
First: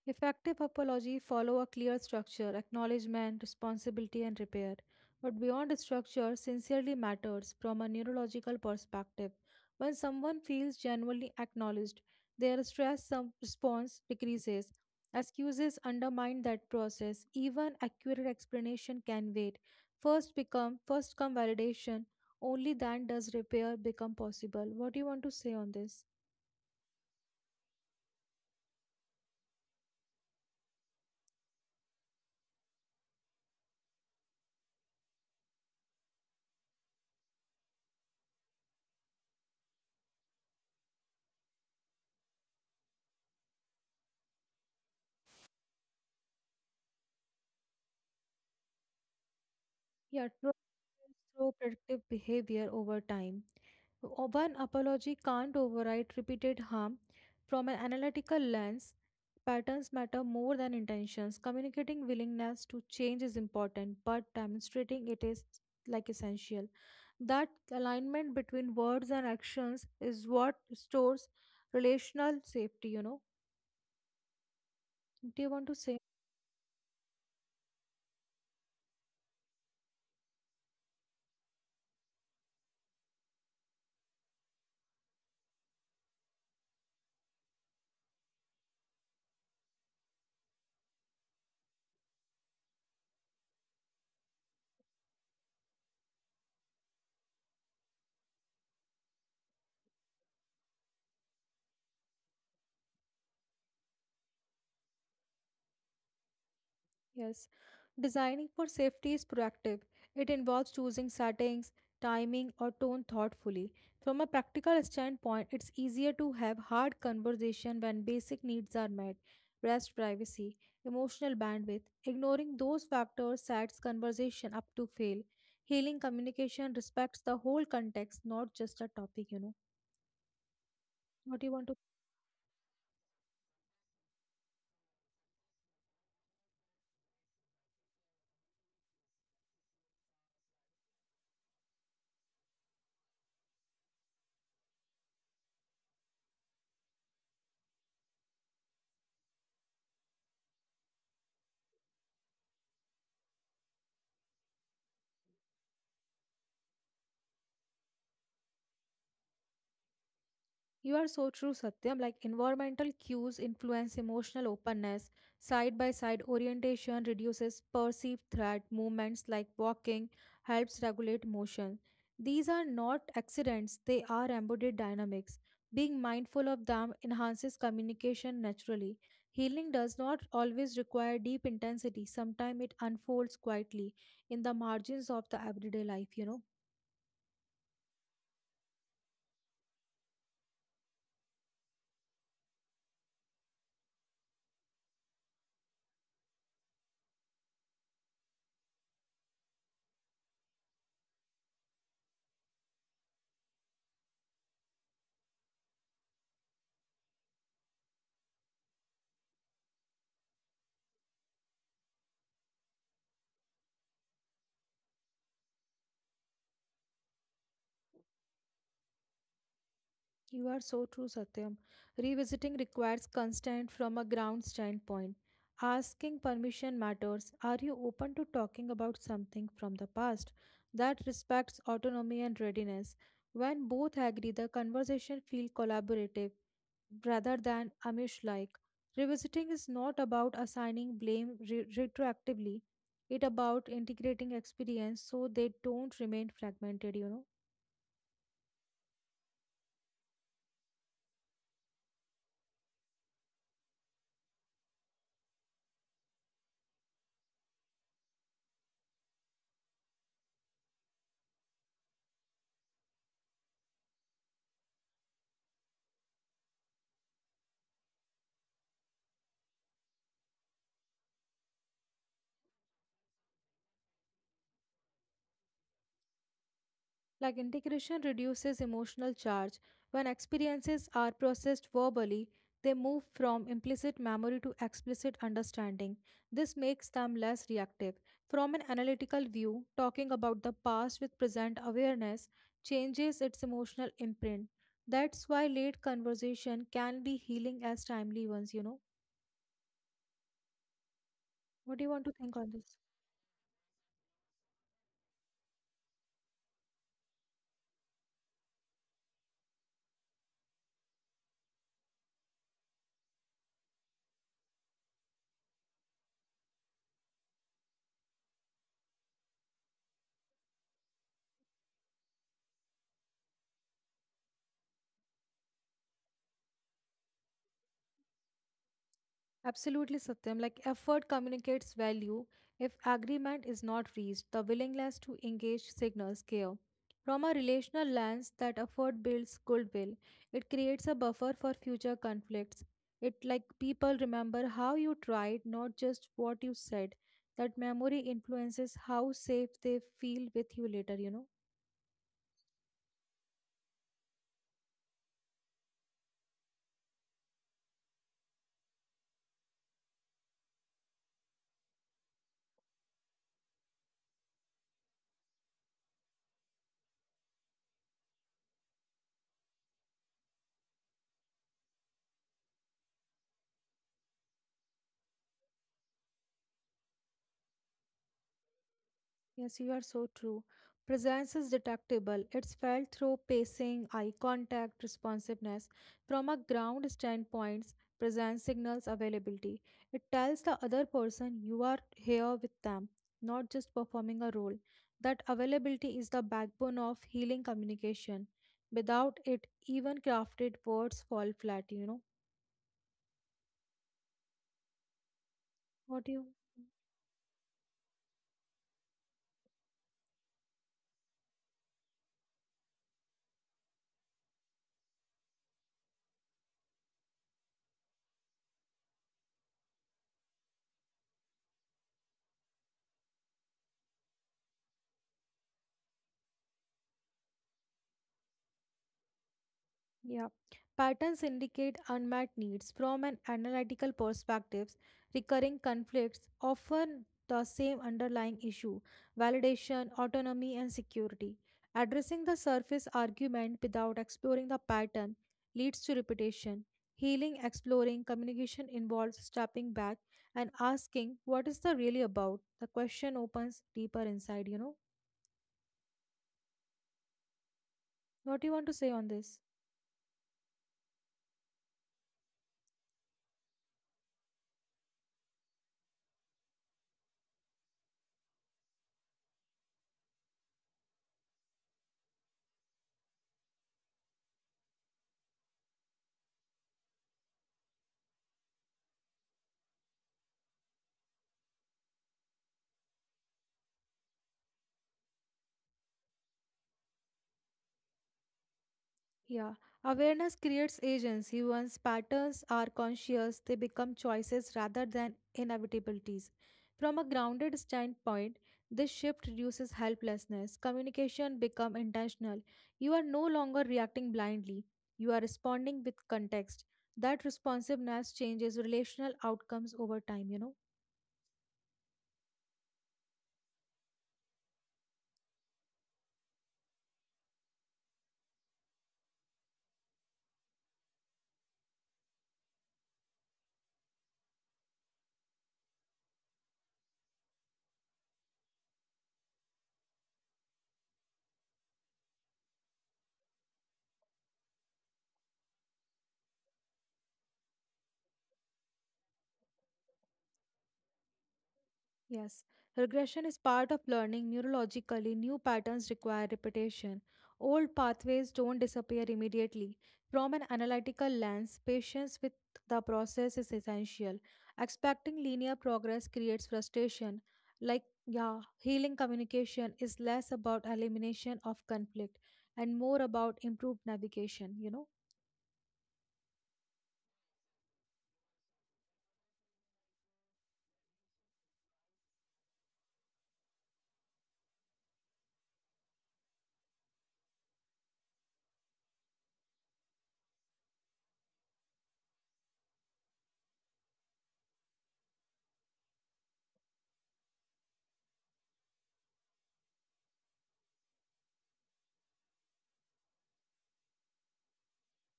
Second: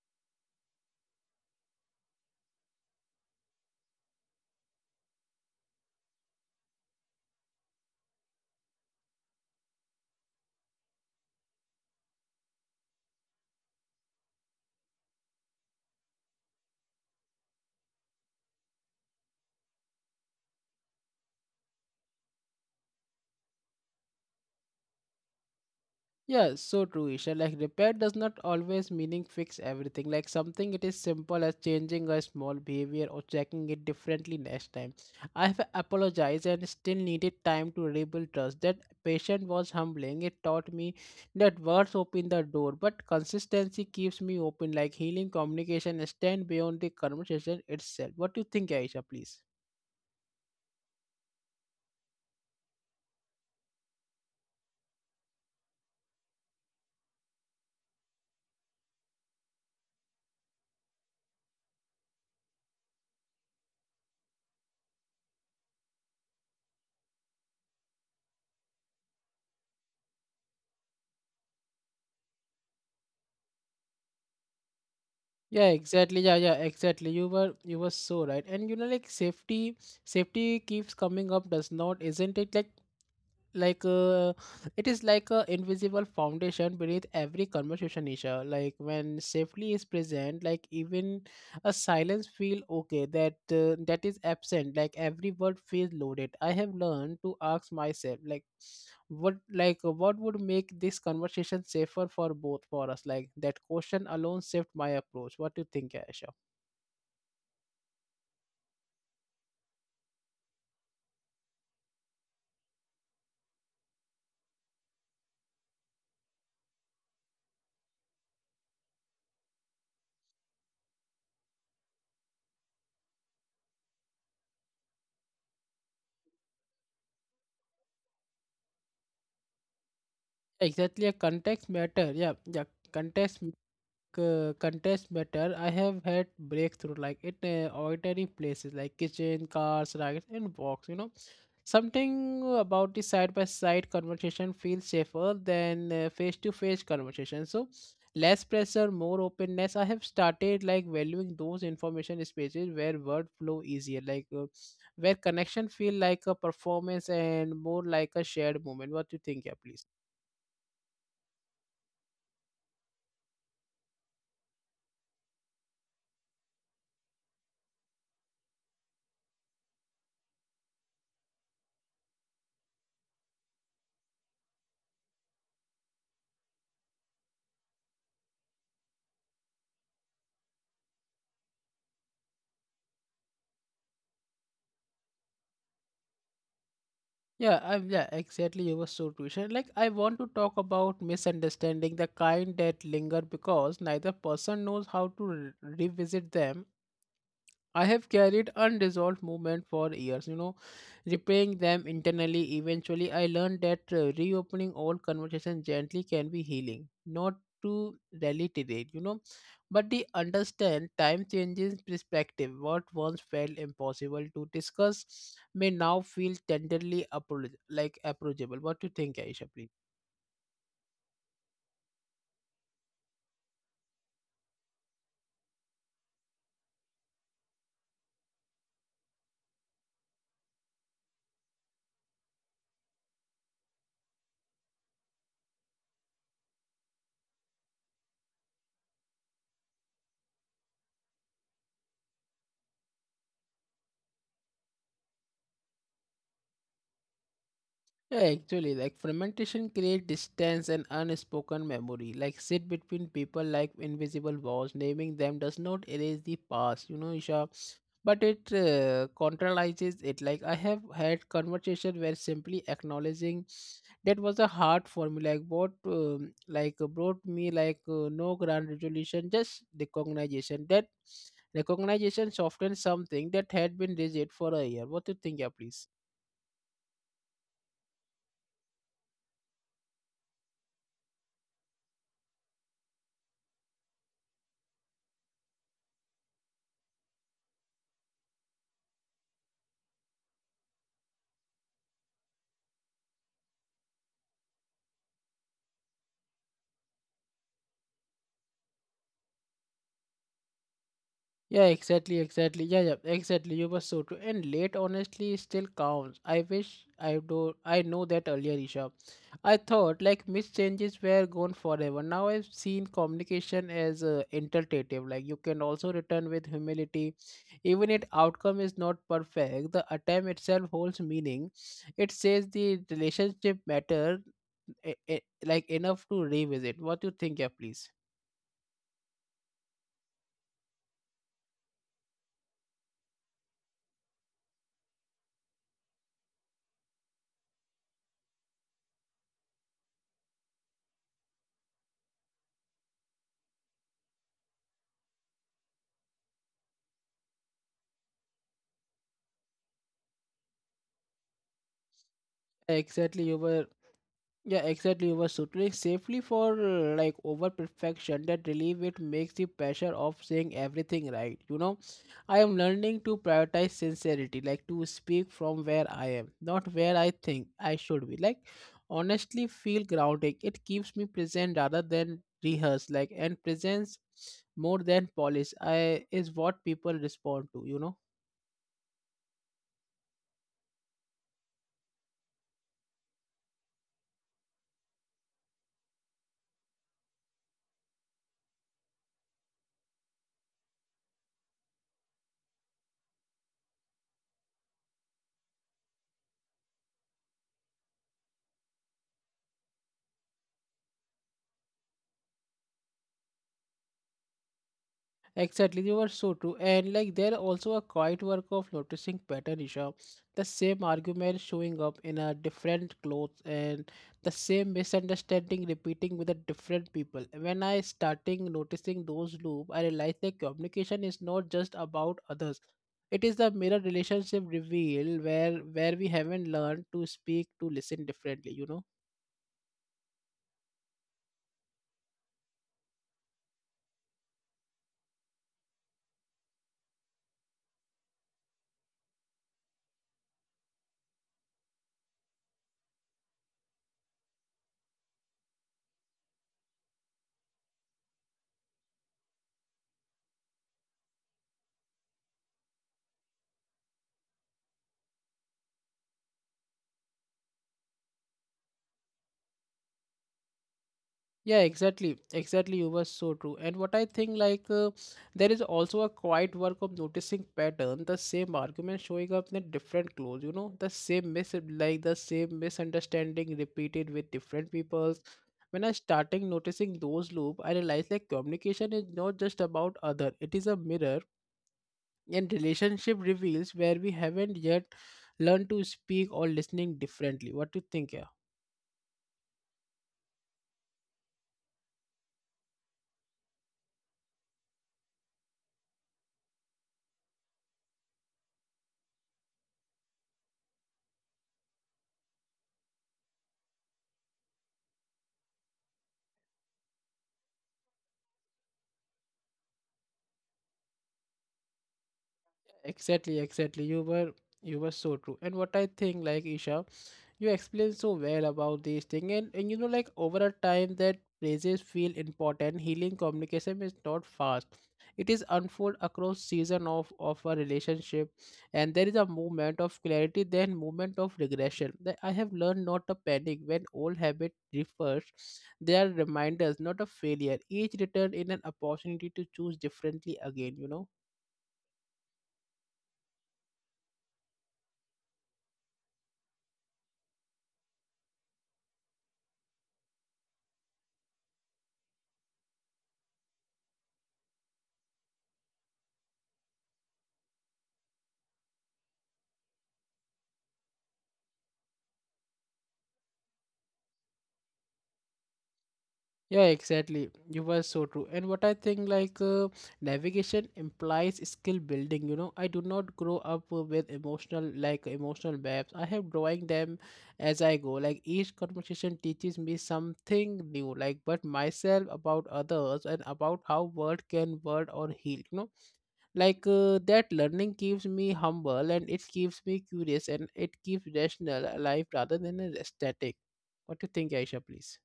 [SPEAKER 2] Effective apology follow a clear structure: acknowledgement, responsibility and repair. But beyond the structure, sincerely matters from a neurological perspective. When someone feels genuinely acknowledged, their response decreases. Excuses undermine that process. Even accurate explanation can wait. First become first come validation. Only then does repair become possible. What do you want to say on this?
[SPEAKER 1] Yeah, so true, Isha. Like repair does not always meaning fix everything. Like something it is simple as changing a small behavior or checking it differently next time. I have apologized and still needed time to rebuild trust. That patient was humbling. It taught me that words open the door, but consistency keeps me open. Like healing communication stand beyond the conversation itself. What do you think, Aisha, please?
[SPEAKER 2] Yeah, true through predictive behavior over time. One apology can't override repeated harm. From an analytical lens, patterns matter more than intentions. Communicating willingness to change is important, but demonstrating it is like essential. That alignment between words and actions is what restores relational safety. Do you want to
[SPEAKER 1] Yeah,
[SPEAKER 2] say?
[SPEAKER 1] exactly. Yeah, exactly. You were so right and you know like safety safety keeps coming up does not isn't it like like uh, it is like a invisible foundation beneath every conversation isha like when safely is present like even a silence feel okay that that is absent like every word feels loaded I have learned to ask myself like what would make this conversation safer for both for us like that question alone saved my approach what do you think aisha?
[SPEAKER 2] Yes. Designing for safety is proactive. It involves choosing settings, timing, or tone thoughtfully. From a practical standpoint, it's easier to have hard conversation when basic needs are met. Rest, privacy, emotional bandwidth. Ignoring those factors sets conversation up to fail. Healing communication respects the whole context, not just a topic, you know.
[SPEAKER 1] Exactly, a
[SPEAKER 2] What do you want
[SPEAKER 1] context
[SPEAKER 2] to
[SPEAKER 1] matter, yeah, yeah. Context, contest matter. I have had breakthrough like in ordinary places like kitchen, cars, rackets, and box. You know, something about the side by side conversation feels safer than face to face conversation. So less pressure, more openness. I have started like valuing those information spaces where word flow easier, like where connection feel like a performance and more like a shared moment. What do you think, yeah, please?
[SPEAKER 2] You are so true, Satyam. Like environmental cues influence emotional openness. Side by side orientation reduces perceived threat. Movements like walking helps regulate motion. These are not accidents, they are embodied dynamics. Being mindful of them enhances communication naturally. Healing does not always require deep intensity, sometimes it unfolds quietly in the margins of the everyday life, you know.
[SPEAKER 1] Yeah, exactly. You were so true. Ishan. Like, I want to talk about misunderstanding, the kind that linger because neither person knows how to revisit them. I have carried unresolved movement for years, you know, repaying them internally. Eventually, I learned that reopening old conversations gently can be healing, not to reiterate, you know, but they understand time changes perspective. What once felt impossible to discuss may now feel tenderly like approachable. What do you think, Aisha, please?
[SPEAKER 2] You are so true, Satyam. Revisiting requires consent from a ground standpoint. Asking permission matters. Are you open to talking about something from the past that respects autonomy and readiness? When both agree, the conversation feels collaborative rather than Amish like. Revisiting is not about assigning blame retroactively, it about integrating experience so they don't remain fragmented, you know.
[SPEAKER 1] Yeah, actually, like fermentation creates distance and unspoken memory. Like sit between people like invisible walls. Naming them does not erase the past, you know, Isha. But it contrarises it. Like I have had conversation where simply acknowledging that was a hard for me. Like what, like brought me like no grand resolution, just recognition. That recognition softened something that had been rigid for a year. What do you think, yeah, please?
[SPEAKER 2] Like integration reduces emotional charge. When experiences are processed verbally, they move from implicit memory to explicit understanding. This makes them less reactive. From an analytical view, talking about the past with present awareness changes its emotional imprint. That's why late conversation can be healing as timely ones. What do
[SPEAKER 1] Yeah,
[SPEAKER 2] you want to think on this?
[SPEAKER 1] exactly. Yeah, exactly. You were so true. And late honestly still counts. I know that earlier, Isha. I thought like missed changes were gone forever. Now I've seen communication as interpretative. Like you can also return with humility. Even if outcome is not perfect, the attempt itself holds meaning. It says the relationship matter like enough to revisit. What you think, yeah, please?
[SPEAKER 2] Absolutely, Satyam. Like effort communicates value. If agreement is not reached, the willingness to engage signals care. From a relational lens, that effort builds goodwill. It creates a buffer for future conflicts. It like people remember how you tried, not just what you said. That memory influences how safe they feel with you later.
[SPEAKER 1] Exactly, you were Yeah, exactly. You were shooting safely for like over perfection. That relief it makes the pressure of saying everything right. You know, I am learning to prioritize sincerity, like to speak from where I am, not where I think I should be. Like, honestly, feel grounding. It keeps me present rather than rehearsed. Like, and presence more than polish. I is what people respond to. You know.
[SPEAKER 2] Yes, you are so true. Presence is detectable. It's felt through pacing, eye contact, responsiveness. From a ground standpoint, presence signals availability. It tells the other person you are here with them, not just performing a role. That availability is the backbone of healing communication. Without it, even crafted words fall flat.
[SPEAKER 1] Exactly,
[SPEAKER 2] What do
[SPEAKER 1] you are
[SPEAKER 2] you?
[SPEAKER 1] so true. And like there are also a quiet work of noticing pattern, Isha. The same argument showing up in a different clothes and the same misunderstanding repeating with a different people. When I starting noticing those loop, I realized that communication is not just about others. It is the mirror relationship reveal where we haven't learned to speak to listen differently, you know.
[SPEAKER 2] Yeah. Patterns indicate unmet needs from an analytical perspective, recurring conflicts, often the same underlying issue validation, autonomy, and security. Addressing the surface argument without exploring the pattern leads to repetition. Healing, exploring communication involves stepping back and asking, what is the really about? The question opens deeper inside, you know. What do you want to say on this?
[SPEAKER 1] Yeah, exactly. Exactly. You were so true. And what I think, like, there is also a quiet work of noticing pattern, the same argument showing up in different clothes, you know, the same mis like the same misunderstanding repeated with different peoples. When I starting noticing those loop, I realized like communication is not just about other, it is a mirror and relationship reveals where we haven't yet learned to speak or listening differently. What do you think, yeah?
[SPEAKER 2] Yeah, awareness creates agency. Once patterns are conscious, they become choices rather than inevitabilities. From a grounded standpoint, this shift reduces helplessness. Communication becomes intentional. You are no longer reacting blindly. You are responding with context. That responsiveness changes relational outcomes over time.
[SPEAKER 1] Exactly. You were so true. And what I think, like Isha, you explained so well about this thing, and you know, like over a time that praises feel important. Healing communication is not fast. It is unfold across season of a relationship, and there is a moment of clarity, then moment of regression. That I have learned not to panic when old habit refers. They are reminders, not a failure. Each return in an opportunity to choose differently again. You know.
[SPEAKER 2] Yes, regression is part of learning. Neurologically, new patterns require repetition. Old pathways don't disappear immediately. From an analytical lens, patience with the process is essential. Expecting linear progress creates frustration. Like, yeah, healing communication is less about elimination of conflict and more about improved navigation.
[SPEAKER 1] Yeah, exactly. You were so true. And what I think, like, navigation implies skill building. You know, I do not grow up with emotional, emotional maps. I have drawing them as I go. Like, each conversation teaches me something new, like, but myself about others and about how word can word or heal. You know, like, that learning keeps me humble and it keeps me curious and it keeps rational alive rather than a static. What do you think, Aisha, please?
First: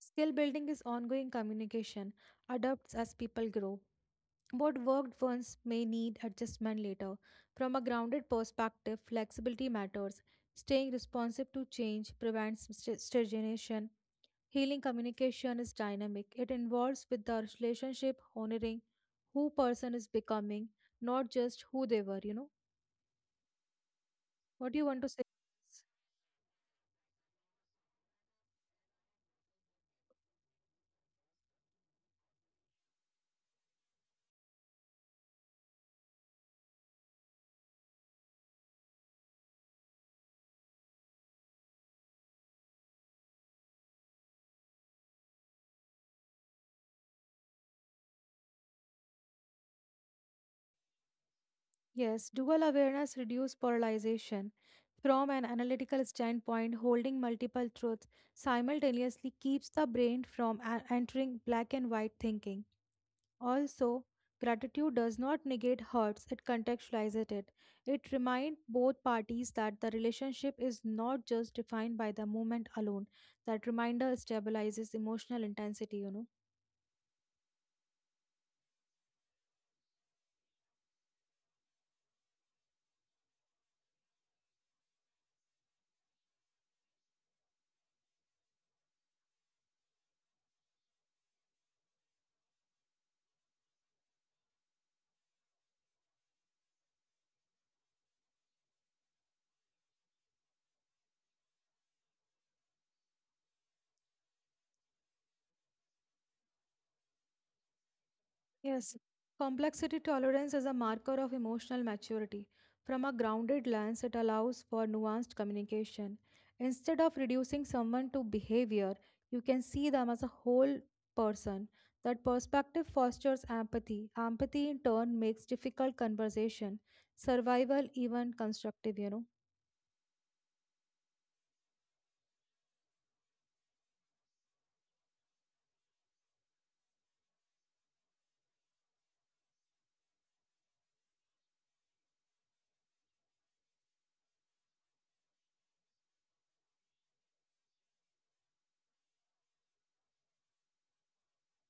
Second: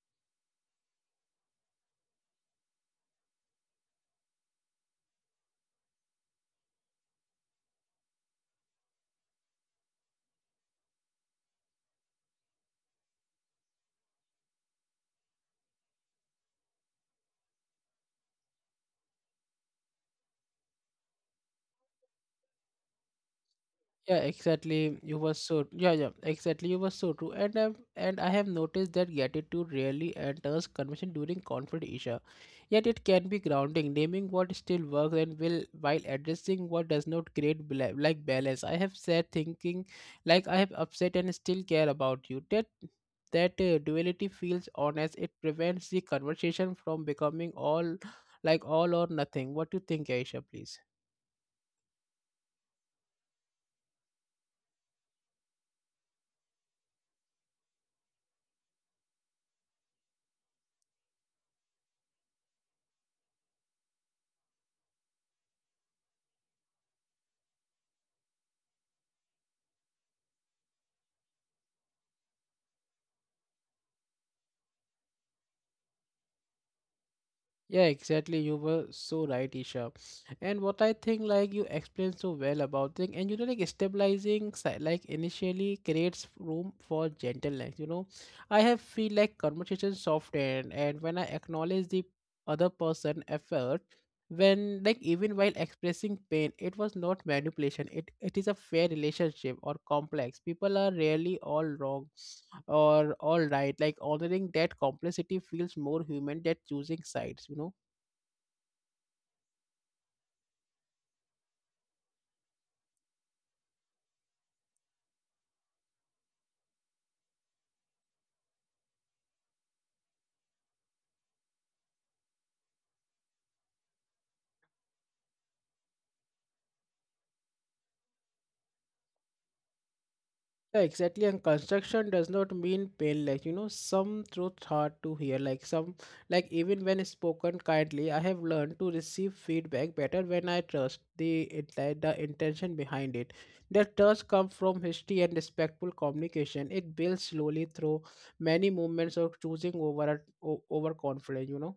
[SPEAKER 2] Skill building is ongoing communication, adapts as people grow. What worked once may need adjustment later. From a grounded perspective, flexibility matters. Staying responsive to change prevents stagnation. Healing communication is dynamic. It involves with the relationship honoring who person is becoming, not just who they were.
[SPEAKER 1] Yeah,
[SPEAKER 2] What do you want to
[SPEAKER 1] exactly.
[SPEAKER 2] say?
[SPEAKER 1] You were so yeah, yeah, exactly. You were so true. And I have noticed that gratitude rarely enters conversation during conflict issue. Yet it can be grounding, naming what still works and will while addressing what does not create balance. I have said thinking like I have upset and still care about you. That duality feels honest. It prevents the conversation from becoming all or nothing. What do you think, Aisha, please?
[SPEAKER 2] Yes, dual awareness reduces polarization. From an analytical standpoint, holding multiple truths simultaneously keeps the brain from entering black and white thinking. Also, gratitude does not negate hurts, it contextualizes it. It reminds both parties that the relationship is not just defined by the moment alone. That reminder stabilizes emotional intensity, you know.
[SPEAKER 1] Yeah, exactly. You were so right, Isha. And what I think, like you explained so well about thing, and you know, like initially creates room for gentleness. You know, I have feel like conversation soften, and when I acknowledge the other person effort, when like even while expressing pain, it was not manipulation. It is a fair relationship or complex. People are rarely all wrong or all right, like honoring that complexity feels more human than choosing sides, you know.
[SPEAKER 2] Yes, complexity tolerance is a marker of emotional maturity. From a grounded lens, it allows for nuanced communication. Instead of reducing someone to behavior, you can see them as a whole person. That perspective fosters empathy. Empathy, in turn, makes difficult conversation, survival, even constructive, you know.
[SPEAKER 1] Yeah, exactly, and construction does not mean pain, like, you know, some truth hard to hear, like even when spoken kindly, I have learned to receive feedback better when I trust the intention behind it. That trust comes from history and respectful communication. It builds slowly through many moments of choosing over confidence, you know.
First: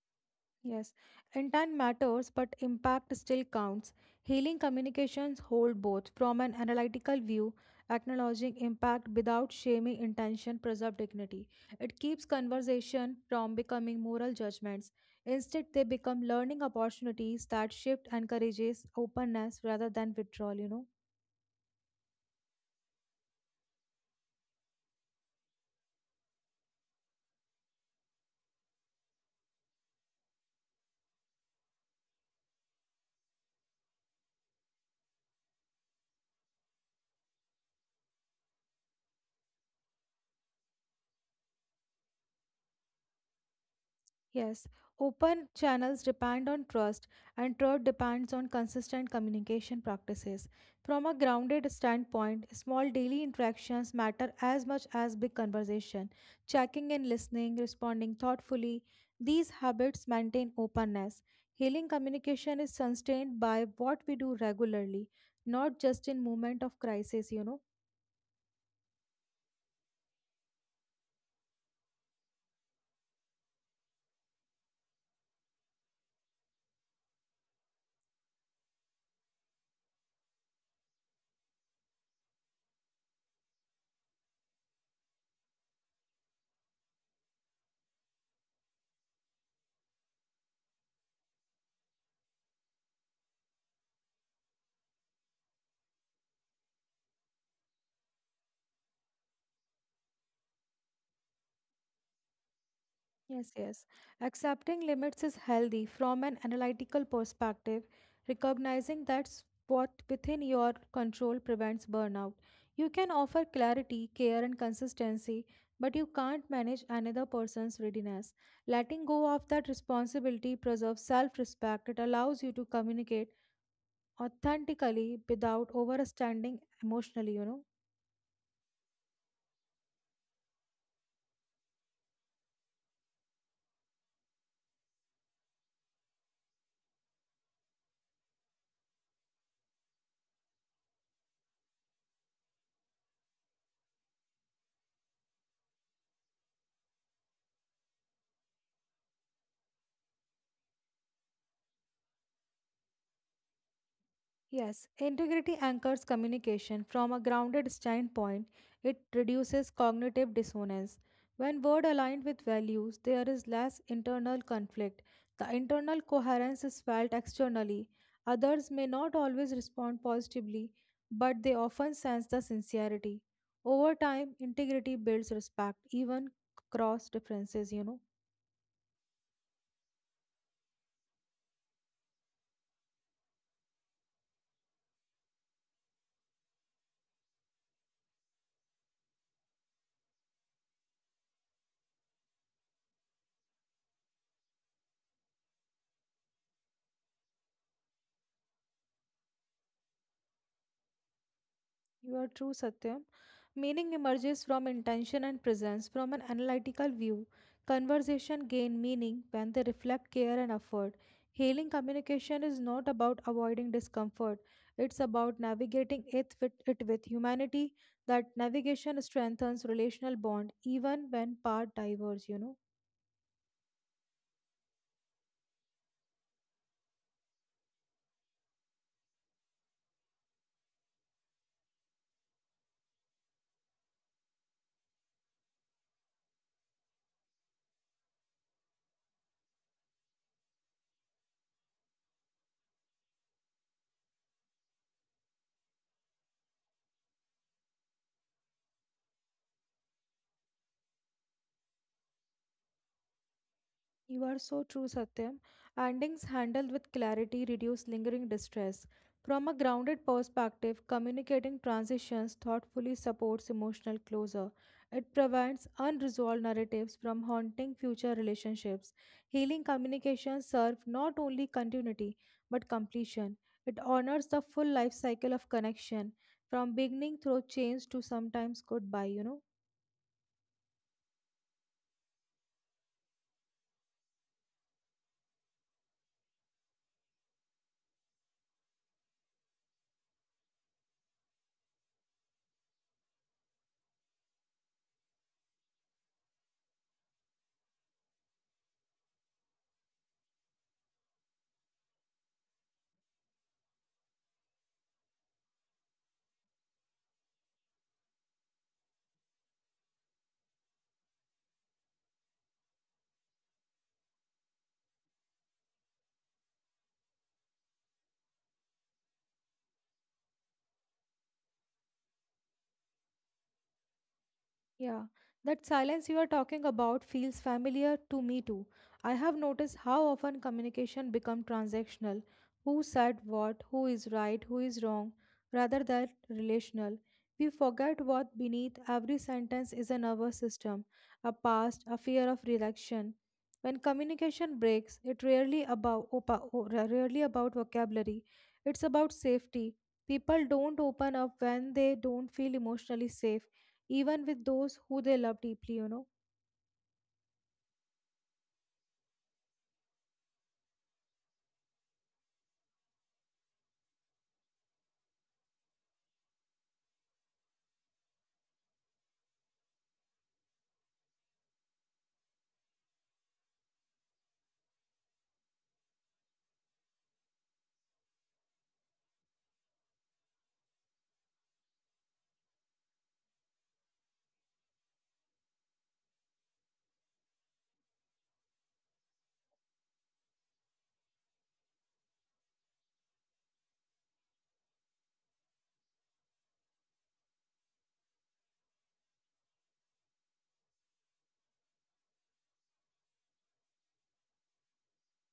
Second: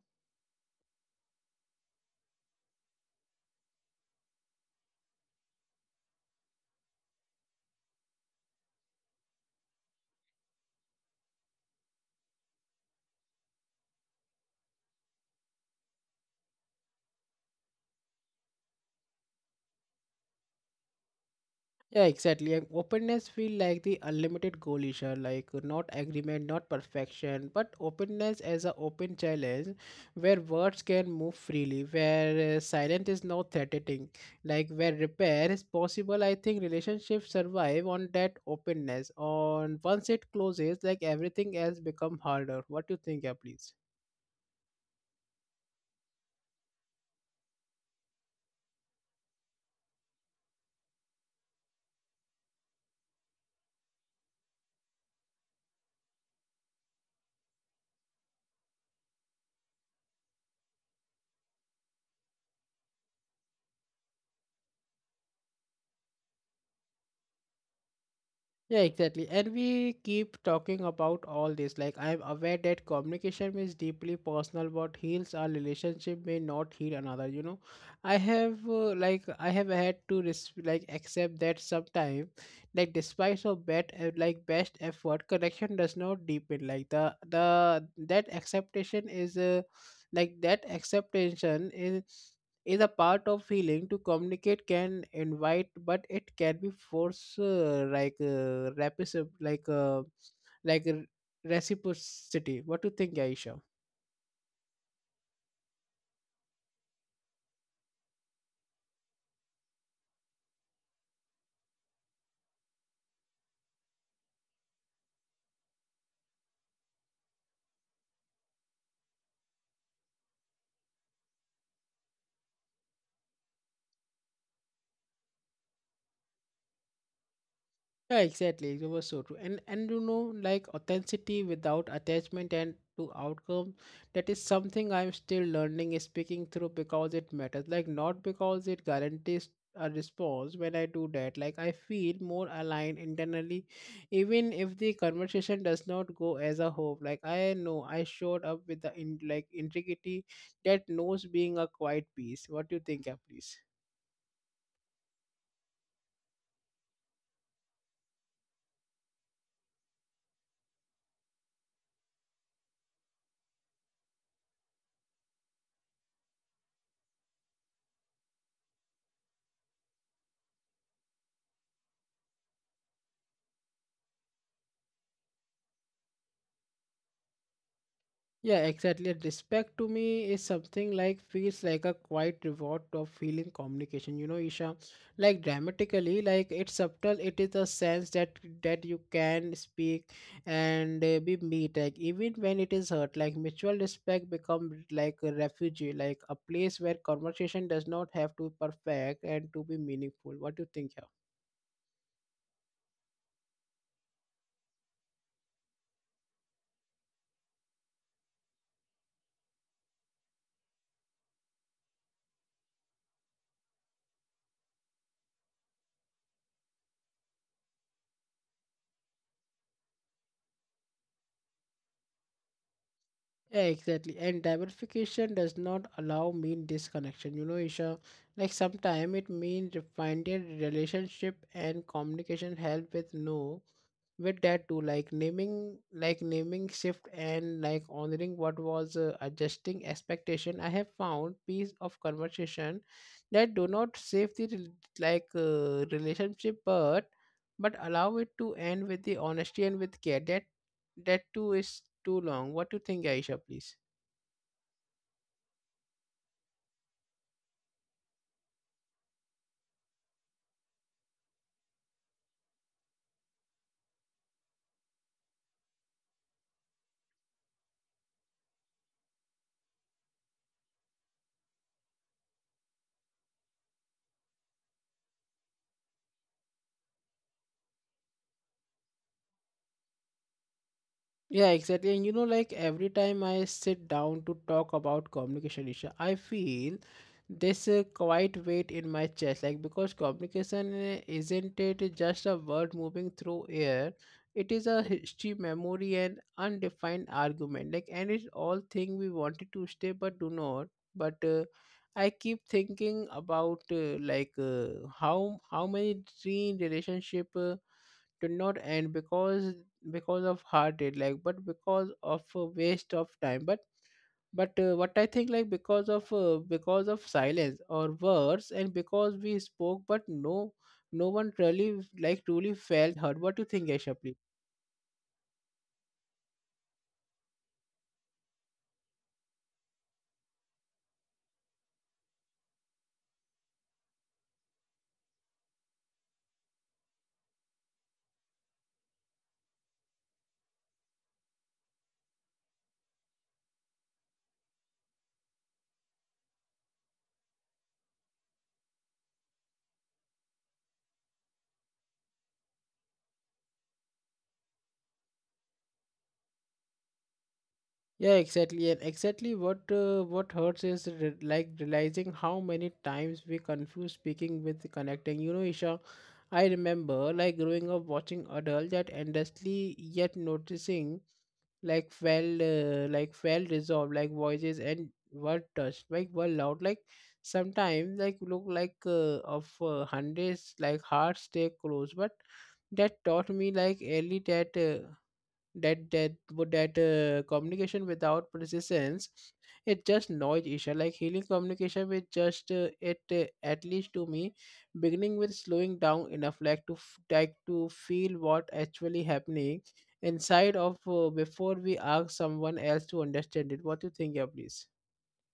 [SPEAKER 2] Yes, and time matters, but impact still counts. Healing communications hold both from an analytical view, acknowledging impact without shaming intention, preserve dignity. It keeps conversation from becoming moral judgments. Instead, they become learning opportunities that shift encourages openness rather than withdrawal.
[SPEAKER 1] Yeah, exactly. And openness feel like the unlimited coalition, like not agreement, not perfection, but openness as a open challenge where words can move freely, where silence is not threatening, like where repair is possible. I think relationships survive on that openness. On once it closes, like everything else become harder. What do you think, yeah, please?
[SPEAKER 2] Yes, open channels depend on trust, and trust depends on consistent communication practices. From a grounded standpoint, small daily interactions matter as much as big conversation. Checking in, listening, responding thoughtfully, these habits maintain openness. Healing communication is sustained by what we do regularly, not just in moment of crisis, you know.
[SPEAKER 1] Yeah, exactly. And we keep talking about all this. Like, I'm aware that communication is deeply personal. What heals our relationship may not heal another. You know, I have I have had to accept that sometime, like despite of bad like best effort, connection does not deepen. Like the that acceptation is like that acceptation is is a part of healing to communicate can invite but it can be force like rapis- like reciprocity. What do you think,
[SPEAKER 2] Yes,
[SPEAKER 1] Aisha?
[SPEAKER 2] yes. Accepting limits is healthy from an analytical perspective, recognizing that's what within your control prevents burnout. You can offer clarity, care, and consistency, but you can't manage another person's readiness. Letting go of that responsibility preserves self respect. It allows you to communicate authentically without overstanding emotionally.
[SPEAKER 1] Yeah, exactly. It was so true. And you know, like authenticity without attachment and to outcome, that is something I'm still learning is speaking through because it matters. Like not because it guarantees a response when I do that. Like I feel more aligned internally, even if the conversation does not go as a hope. Like I know I showed up with the in, like integrity that knows being a quiet piece. What do you think, yeah, please?
[SPEAKER 2] Yes, integrity anchors communication from a grounded standpoint. It reduces cognitive dissonance. When word aligned with values, there is less internal conflict. The internal coherence is felt externally. Others may not always respond positively, but they often sense the sincerity. Over time, integrity builds respect, even across differences, you know.
[SPEAKER 1] Yeah, exactly. And respect to me is something like feels like a quiet reward of feeling communication. You know, Isha, like dramatically, like it's subtle. It is a sense that you can speak and be meet. Like even when it is hurt, like mutual respect become like a refuge, like a place where conversation does not have to be perfect and to be meaningful. What do you think?
[SPEAKER 2] You are true, Satyam. Meaning emerges from intention and presence, from an analytical view. Conversation gain meaning when they reflect care and effort. Healing communication is not about avoiding discomfort. It's about navigating it with humanity. That navigation strengthens relational bond even when paths diverge, you know.
[SPEAKER 1] Yeah, exactly. And diversification does not allow mean disconnection. You know, Isha, like sometimes it means finding relationship and communication help with no with that too, like naming shift and like honoring what was, adjusting expectation. I have found piece of conversation that do not save the relationship, but allow it to end with the honesty and with care. That too is too long. What do you think, Aisha, please?
[SPEAKER 2] You are so true, Satyam. Endings handled with clarity reduce lingering distress. From a grounded perspective, communicating transitions thoughtfully supports emotional closure. It prevents unresolved narratives from haunting future relationships. Healing communications serve not only continuity but completion. It honors the full life cycle of connection, from beginning through change to sometimes goodbye.
[SPEAKER 1] Yeah, exactly. And you know, like every time I sit down to talk about communication issue, I feel this quite weight in my chest. Like because communication isn't it just a word moving through air? It is a history, memory, and undefined argument. Like, and it's all thing we wanted to stay but do not. But I keep thinking about how many dream relationship. Did not end because of heartache, like but because of a waste of time, but what I think, like because of silence or words and because we spoke but no one really truly felt hurt. What do you think, Aisha, please?
[SPEAKER 2] Yeah, that silence you are talking about feels familiar to me too. I have noticed how often communication becomes transactional. Who said what, who is right, who is wrong, rather than relational. We forget what beneath every sentence is a nervous system, a past, a fear of rejection. When communication breaks, it rarely about rarely about vocabulary. It's about safety. People don't open up when they don't feel emotionally safe even with those who they love deeply.
[SPEAKER 1] Yeah, exactly, and exactly what hurts is realizing how many times we confuse speaking with connecting. You know, Isha, I remember like growing up watching adults that endlessly yet noticing like fell resolved, like voices and were touched, like were loud, like sometimes like look like of hundreds, like hearts stay close, but that taught me like early that that that would that communication without persistence, it just noise issue. Like healing communication with just it at least to me, beginning with slowing down enough like to to feel what actually happening inside of before we ask someone else to understand it. What do you think, yeah, please?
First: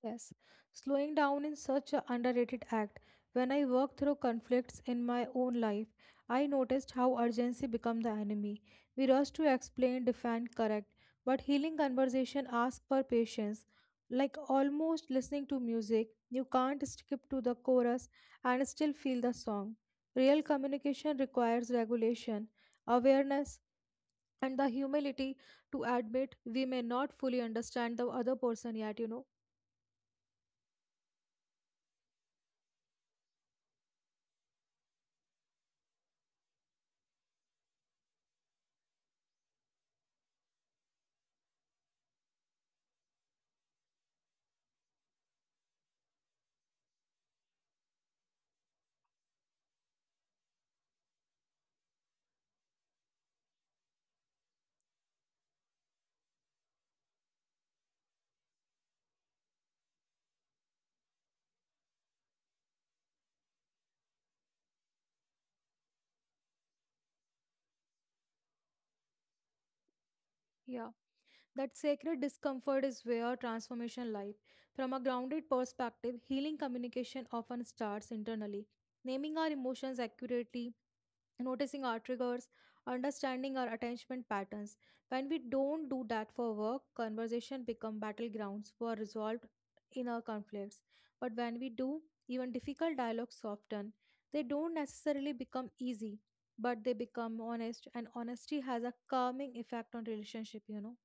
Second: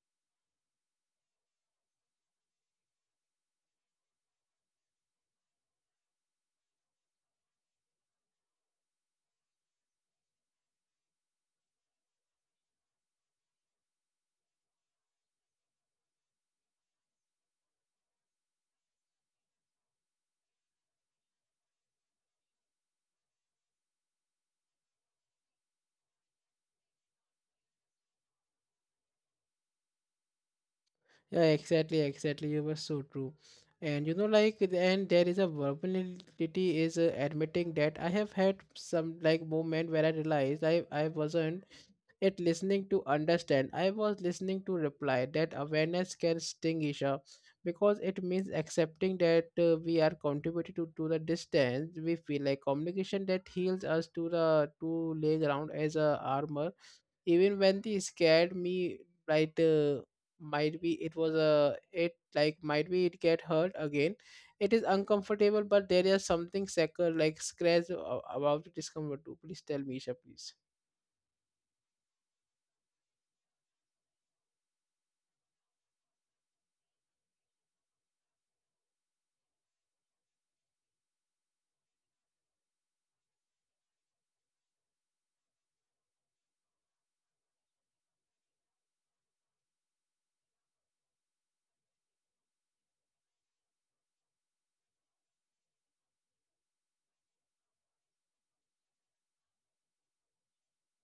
[SPEAKER 2] Yes, slowing down is such an underrated act. When I work through conflicts in my own life, I noticed how urgency become the enemy. We rush to explain, defend, correct, but healing conversation asks for patience. Like almost listening to music, you can't skip to the chorus and still feel the song. Real communication requires regulation, awareness, and the humility to admit we may not fully understand the other person yet,
[SPEAKER 1] Yeah, exactly, exactly. You were so true. And you know, like and there is a vulnerability is admitting that I have had some like moment where I realized I wasn't it listening to understand. I was listening to reply. That awareness can sting, Isha, because it means accepting that we are contributing to the distance we feel, like communication that heals us to the to lay ground as a armor even when they scared me. Right. Might be it was a it like might be it get hurt again. It is uncomfortable, but there is something sacred like about the discomfort too. Please tell me, Isha, please.
[SPEAKER 2] Yeah, that sacred discomfort is where transformation lies. From a grounded perspective, healing communication often starts internally. Naming our emotions accurately, noticing our triggers, understanding our attachment patterns. When we don't do that for work, conversation become battlegrounds for resolved inner conflicts. But when we do, even difficult dialogues soften. They don't necessarily become easy, but they become honest, and honesty has a calming effect on relationship.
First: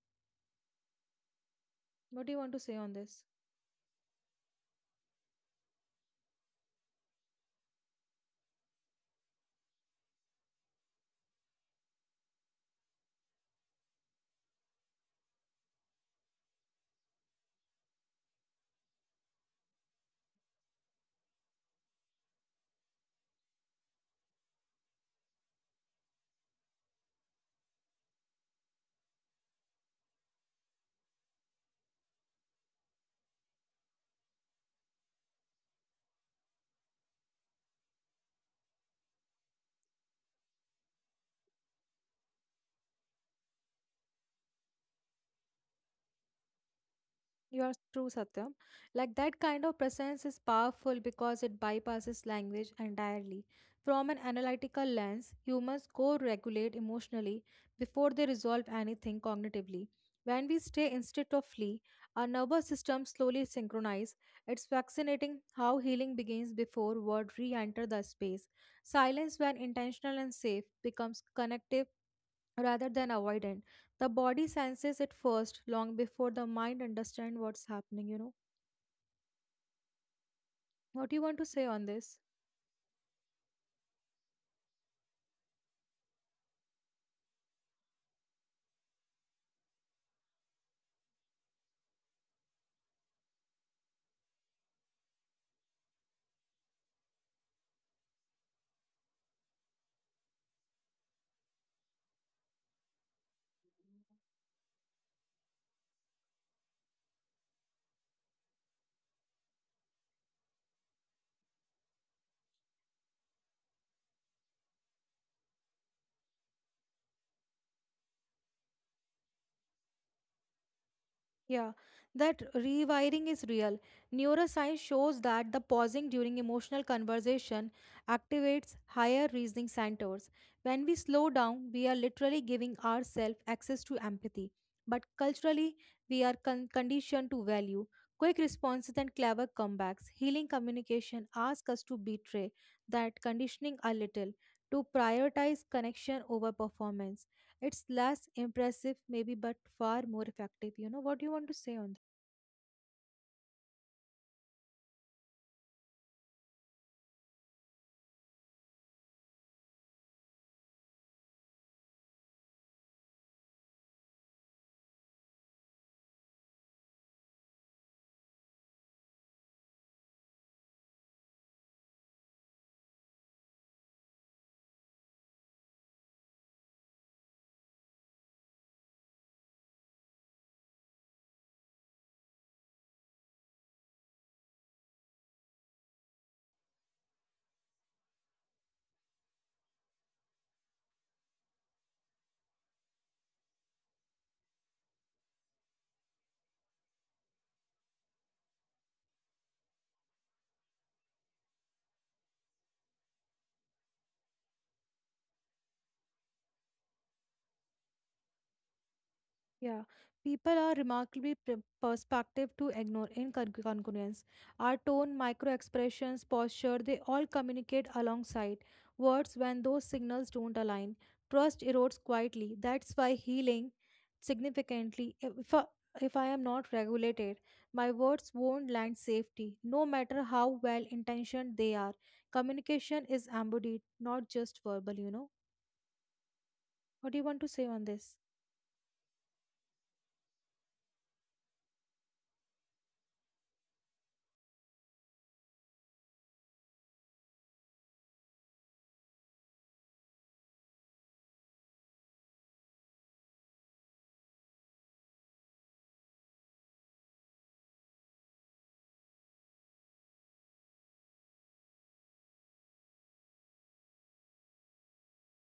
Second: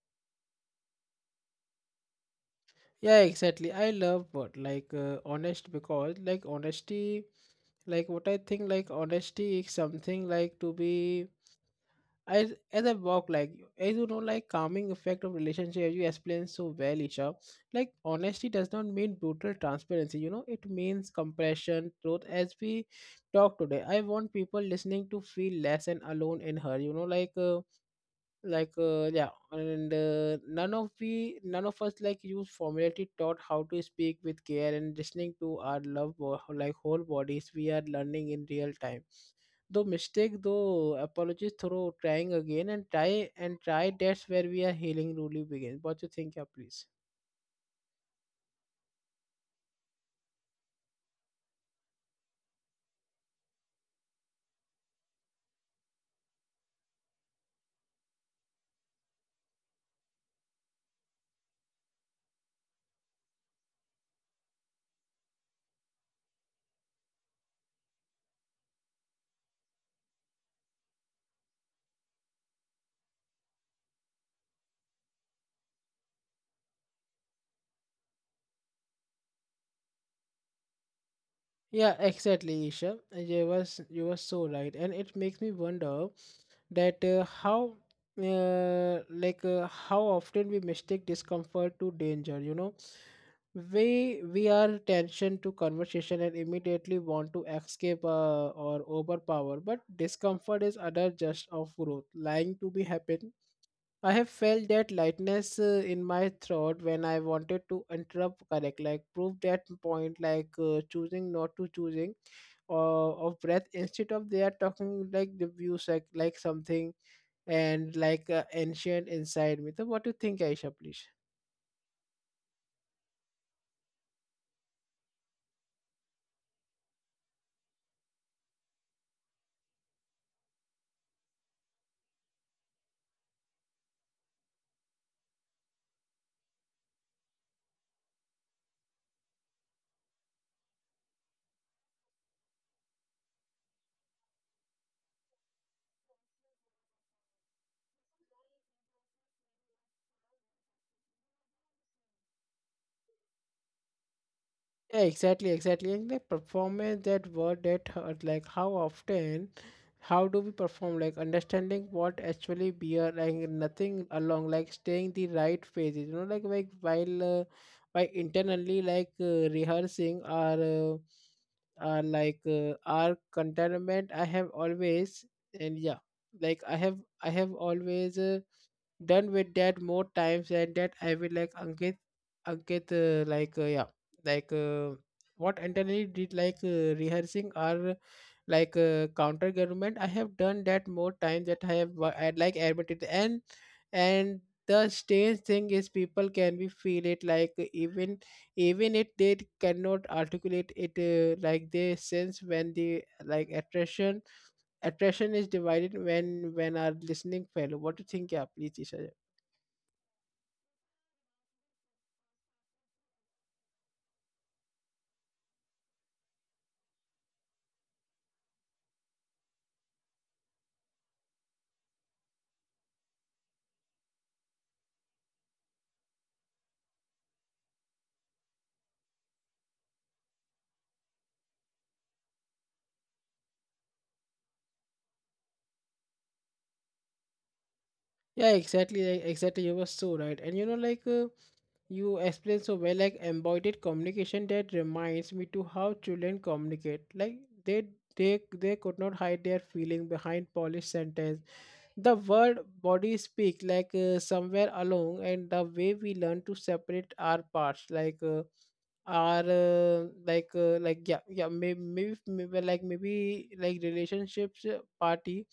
[SPEAKER 2] What do you want to say on
[SPEAKER 1] Yeah,
[SPEAKER 2] this?
[SPEAKER 1] exactly. I love what like honesty, like what I think like honesty is something like to be as I walk, like as you know, like calming effect of relationship, as you explained so well, Isha. Like honesty does not mean brutal transparency, you know, it means compassion truth. As we talk today, I want people listening to feel less and alone in her, you know, yeah. And none of us like use formality taught how to speak with care and listening to our love bo- like whole bodies. We are learning in real time, though mistake, though apologies, through trying again and try. That's where we are healing really begins. What you think, yeah, please?
[SPEAKER 2] You are true, Satyam. Like that kind of presence is powerful because it bypasses language entirely. From an analytical lens, humans co regulate emotionally before they resolve anything cognitively. When we stay instead of flee, our nervous system slowly synchronizes. It's fascinating how healing begins before words re enter the space. Silence, when intentional and safe, becomes connective rather than avoidant the body senses it first long before the mind understands what's happening. What do you want to say on
[SPEAKER 1] Yeah,
[SPEAKER 2] this?
[SPEAKER 1] exactly, Isha. You were so right, and it makes me wonder that how often we mistake discomfort to danger. You know, we are tension to conversation and immediately want to escape or overpower, but discomfort is other just of growth, lying to be happen. I have felt that lightness in my throat when I wanted to interrupt correct, like prove that point, like choosing not to choosing of breath instead of they are talking like the views like something and like ancient inside me. So what do you think, Aisha, please?
[SPEAKER 2] Yeah, that rewiring is real. Neuroscience shows that the pausing during emotional conversation activates higher reasoning centers. When we slow down, we are literally giving ourselves access to empathy. But culturally, we are conditioned to value quick responses and clever comebacks. Healing communication asks us to betray that conditioning a little, to prioritize connection over performance. It's less impressive, maybe, but far more effective. What do you want to say on?
[SPEAKER 1] Yeah, exactly, exactly. And the performance that word that hurt, like how often, how do we perform? Like understanding what actually beer, like nothing along, like staying the right phases. You know, like while by internally, rehearsing our contentment. And yeah, like I have I have always. Done with that more times and that I will, like Ankit Ankit like yeah like what internally did, rehearsing or counter government. I have done that more times that I like admitted. And the strange thing is people can be feel it, even if they cannot articulate it, like they sense when the attraction is divided, when are listening fellow. What do you think? Yeah, please, Isha?
[SPEAKER 2] Yeah, people are remarkably perspective to ignore in our tone, micro expressions, posture, they all communicate alongside words when those signals don't align. Trust erodes quietly. That's why healing significantly. If I am not regulated, my words won't land safety, no matter how well intentioned they are. Communication is embodied, not just verbal, What do you want to say on this?
[SPEAKER 1] Yeah, exactly. You were so right, and you know, you explained so well, like embodied communication, that reminds me to how children communicate. They, they could not hide their feeling behind polished sentence. The word body speak, somewhere along, and the way we learn to separate our parts, like our like yeah yeah maybe, maybe maybe like relationships party,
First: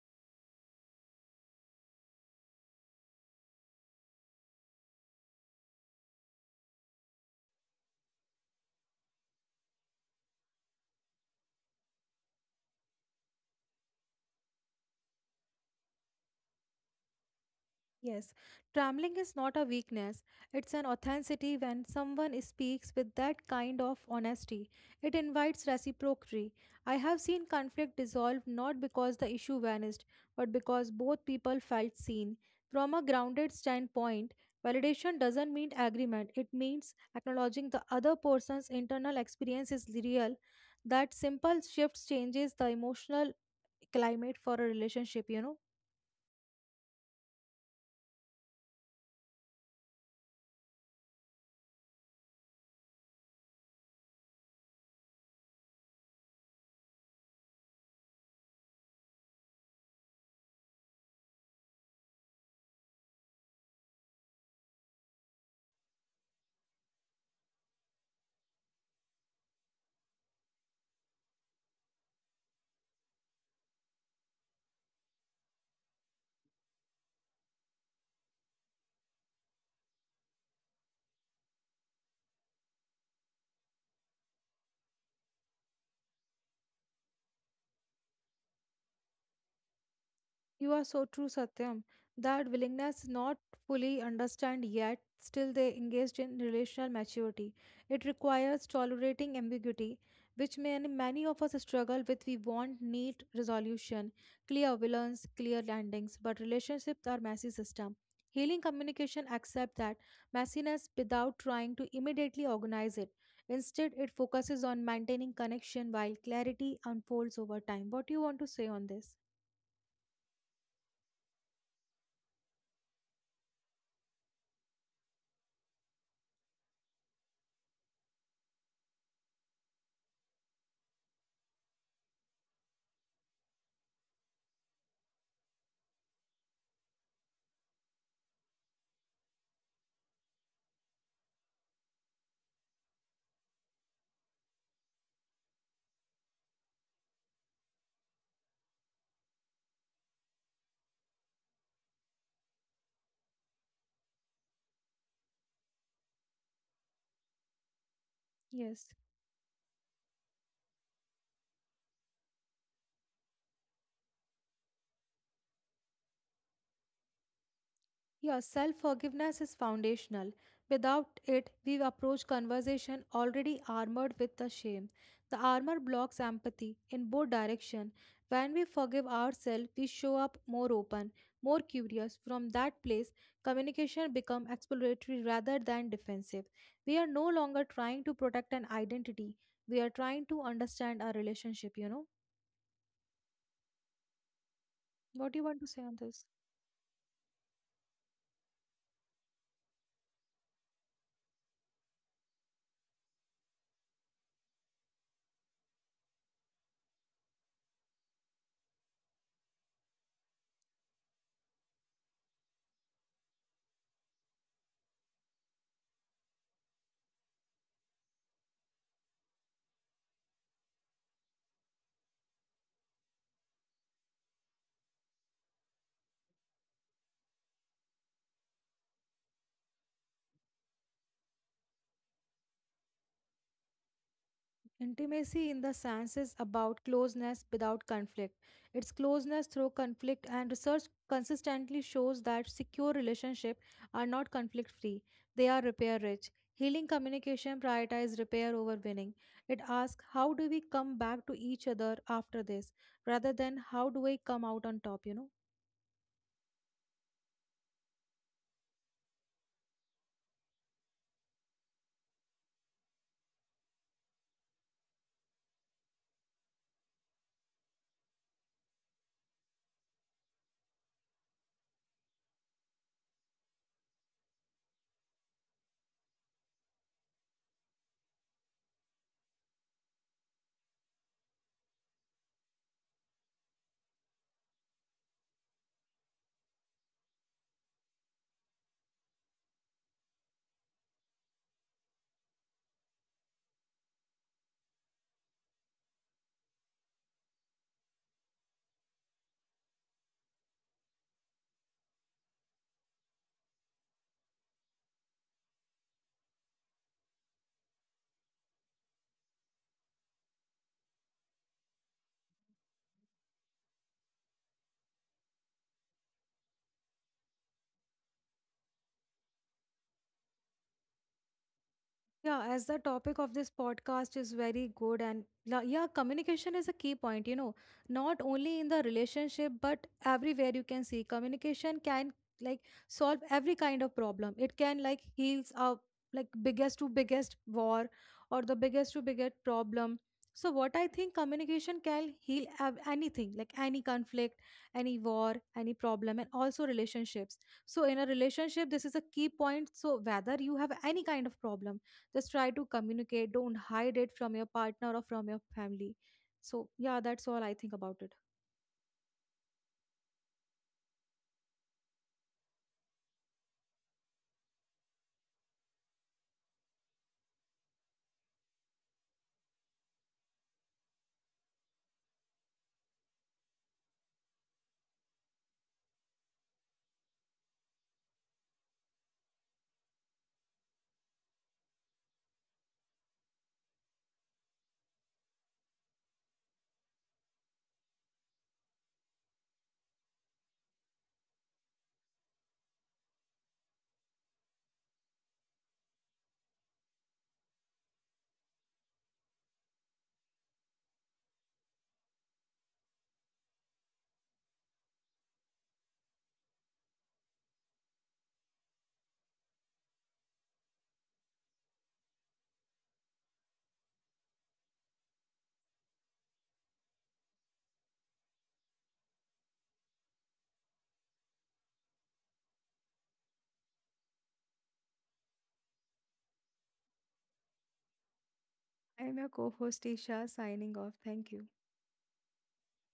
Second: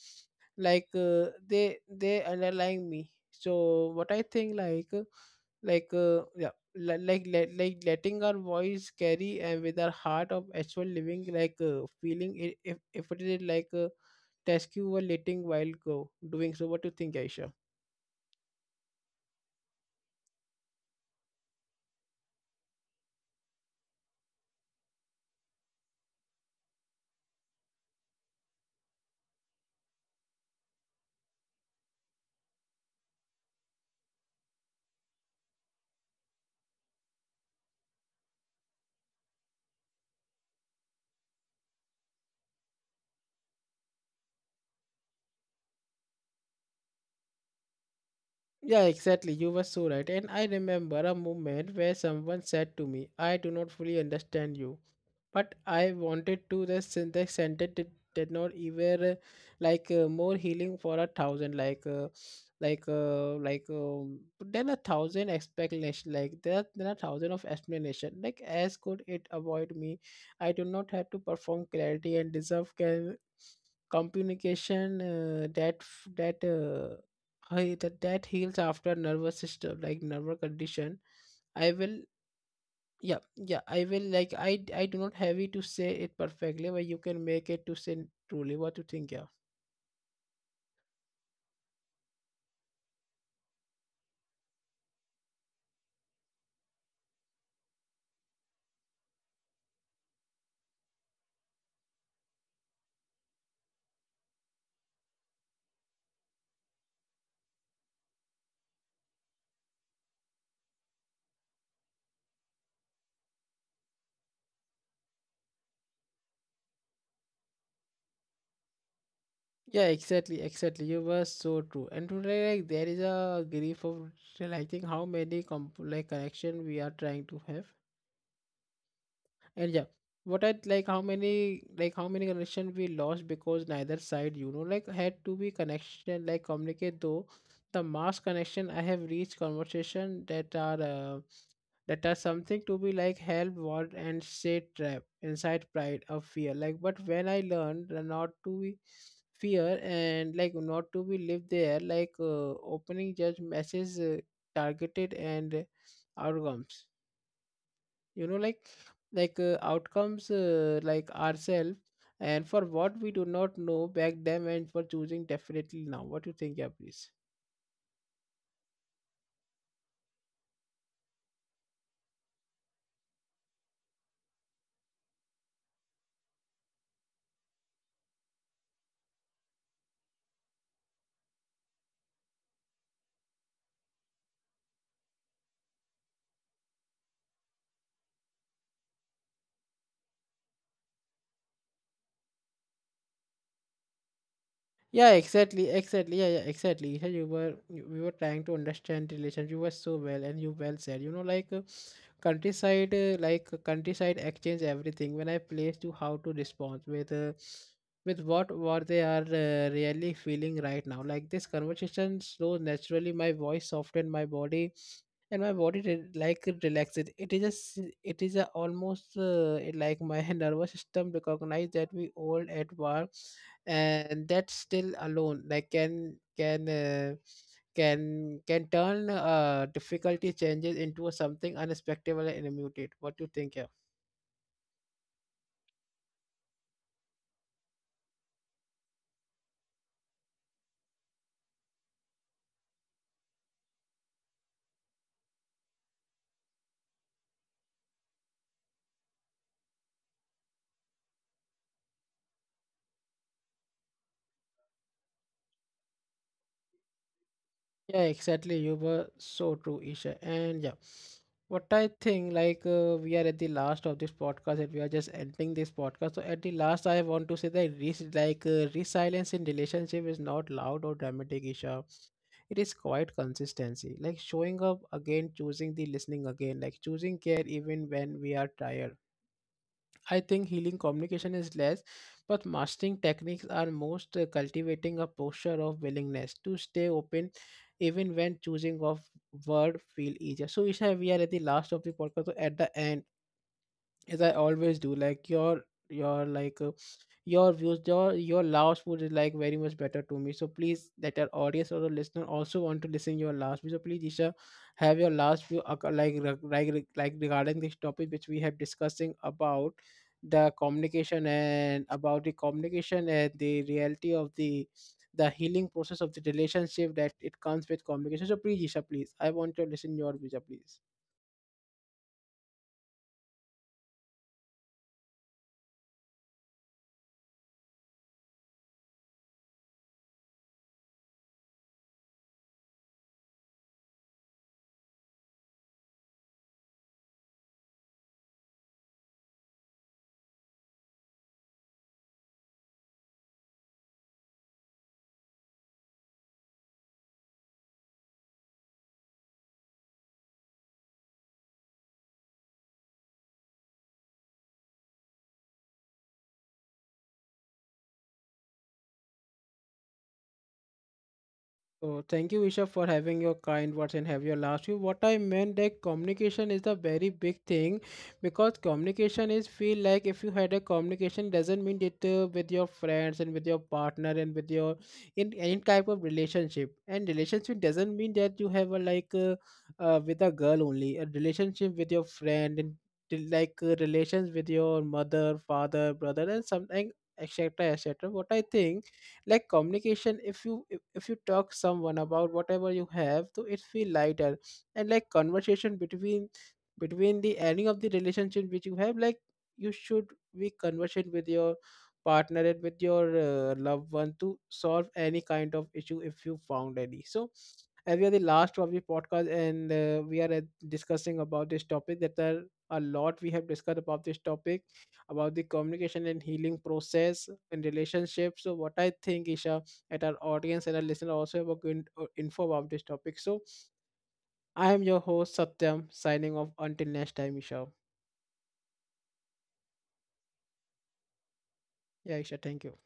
[SPEAKER 1] they underlying me. So what I think, like letting our voice carry, and with our heart of actual living, feeling it, if it is task you were letting while go doing. So what do you think, aisha?
[SPEAKER 2] Yes, traveling is not a weakness. It's an authenticity when someone speaks with that kind of honesty. It invites reciprocity. I have seen conflict dissolve not because the issue vanished, but because both people felt seen. From a grounded standpoint, validation doesn't mean agreement, it means acknowledging the other person's internal experience is real. That simple shift changes the emotional climate for a relationship, you know.
[SPEAKER 1] Yeah, exactly, you were so right. And I remember a moment where someone said to me, I do not fully understand you, but I wanted to the syntax center did not even, more healing for a thousand, then a thousand explanation, like there then a thousand of explanation, like as could it avoid me. I do not have to perform clarity, and deserve can communication, that f- that hi- that that heals after nervous system, like nervous condition. I will yeah yeah I will, like I do not have it to say it perfectly, but you can make it to say truly what you think. Yeah,
[SPEAKER 2] You are so true, Satyam. That willingness not fully understand yet, still they engaged in relational maturity. It requires tolerating ambiguity, which many of us struggle with. We want neat resolution, clear villains, clear landings, but relationships are messy system. Healing communication accepts that messiness without trying to immediately organize it. Instead, it focuses on maintaining connection while clarity unfolds over time. What do you want to say on this?
[SPEAKER 1] yeah, exactly. You were so true. And today, like, there is a grief of realizing how many connection we are trying to have. And yeah, what I like, how many, connection we lost, because neither side, you know, like had to be connection, like communicate though. The mass connection, I have reached conversation that are, that are something to be like help want, and stay trapped inside pride of fear. Like, but when I learned not to be fear, and like not to be live there, opening judge messages, targeted, and outcomes. You know,
[SPEAKER 2] Yes.
[SPEAKER 1] outcomes, like ourselves, and for what we do not know back them, and for choosing definitely now. What do you think? Yeah, please.
[SPEAKER 2] Yeah, self forgiveness is foundational. Without it, we approach conversation already armored with the shame. The armor blocks empathy in both directions. When we forgive ourselves, we show up more open, more curious. From that place, communication becomes exploratory rather than defensive. We are no longer trying to protect an identity. We are trying to understand our relationship.
[SPEAKER 1] Yeah,
[SPEAKER 2] What do you want to
[SPEAKER 1] exactly,
[SPEAKER 2] say on
[SPEAKER 1] exactly.
[SPEAKER 2] this?
[SPEAKER 1] Yeah, yeah, exactly. Isha, we were trying to understand relations. You were so well, and you well said. You know, countryside, countryside exchange everything. When I placed you, how to respond with what they are, really feeling right now. Like this conversation slows naturally. My voice softened. My body, and my body re- like it relaxes. It is a almost, it like my nervous system recognize that we all at war, and that's still alone. Like can turn difficulty changes into something unexpected and immediate. What do you think? Yeah,
[SPEAKER 2] Intimacy in the sense is about closeness without conflict. It's closeness through conflict, and research consistently shows that secure relationships are not conflict free, they are repair rich. Healing communication prioritizes repair over winning. It asks, how do we come back to each other after this? Rather than how do we come out on top,
[SPEAKER 1] yeah, exactly. You were so true, Isha. And yeah, what I think, we are at the last of this podcast, and we are just ending this podcast. So at the last, I want to say that resilience in relationship is not loud or dramatic, Isha. It is quite consistency, like showing up again, choosing the listening again, like choosing care even when we are tired. I think healing communication is less, but mastering techniques are most, cultivating a posture of willingness to stay open even when choosing of word feel easier. So Isha, we are at the last of the podcast, so at the end, as I always do, your like uh, your views, your last food is like very much better to me. So please, that our audience or the listener also want to listen your last view. So please, Isha, have your last view like regarding this topic which we have discussing about the communication, and the reality of the healing process of the relationship that it comes with communication. So please, Isha, please, I want to listen your view, please.
[SPEAKER 2] Yeah, as the topic of this podcast is very good, and yeah, communication is a key point, you know, not only in the relationship, but everywhere you can see communication can like solve every kind of problem. It can like heals up like biggest to biggest war or the biggest to biggest problem. So what I think communication can heal anything, like any conflict, any war, any problem, and also relationships. So in a relationship, this is a key point. So whether you have any kind of problem, just try to communicate. Don't hide it from your partner or from your family. So yeah, that's all I think about it.
[SPEAKER 1] So thank you, Isha, for having your kind words and have your last view. What I meant that communication is a very big thing, because communication is feel like, if you had a communication, doesn't mean it, with your friends, and with your partner, and with your, in any type of relationship. And relationship doesn't mean that you have a, with a girl only, a relationship with your friend, and till, relations with your mother, father, brother, and something etc. etc. What I think, like communication, if you talk someone about whatever you have, so it feel lighter. And like conversation between the any of the relationship which you have, like you should be conversation with your partner, and with your loved one, to solve any kind of issue if you found any. So as we are the last of the podcast, and we are, discussing about this topic, that there are a lot we have discussed about this topic, about the communication and healing process in relationships. So what I think, Isha, at our audience and our listener also about good info about this topic. So I am your host Satyam, signing off until next time, Isha.
[SPEAKER 2] I am your co host Isha signing off. Thank you.
[SPEAKER 1] Yeah, Isha, thank you.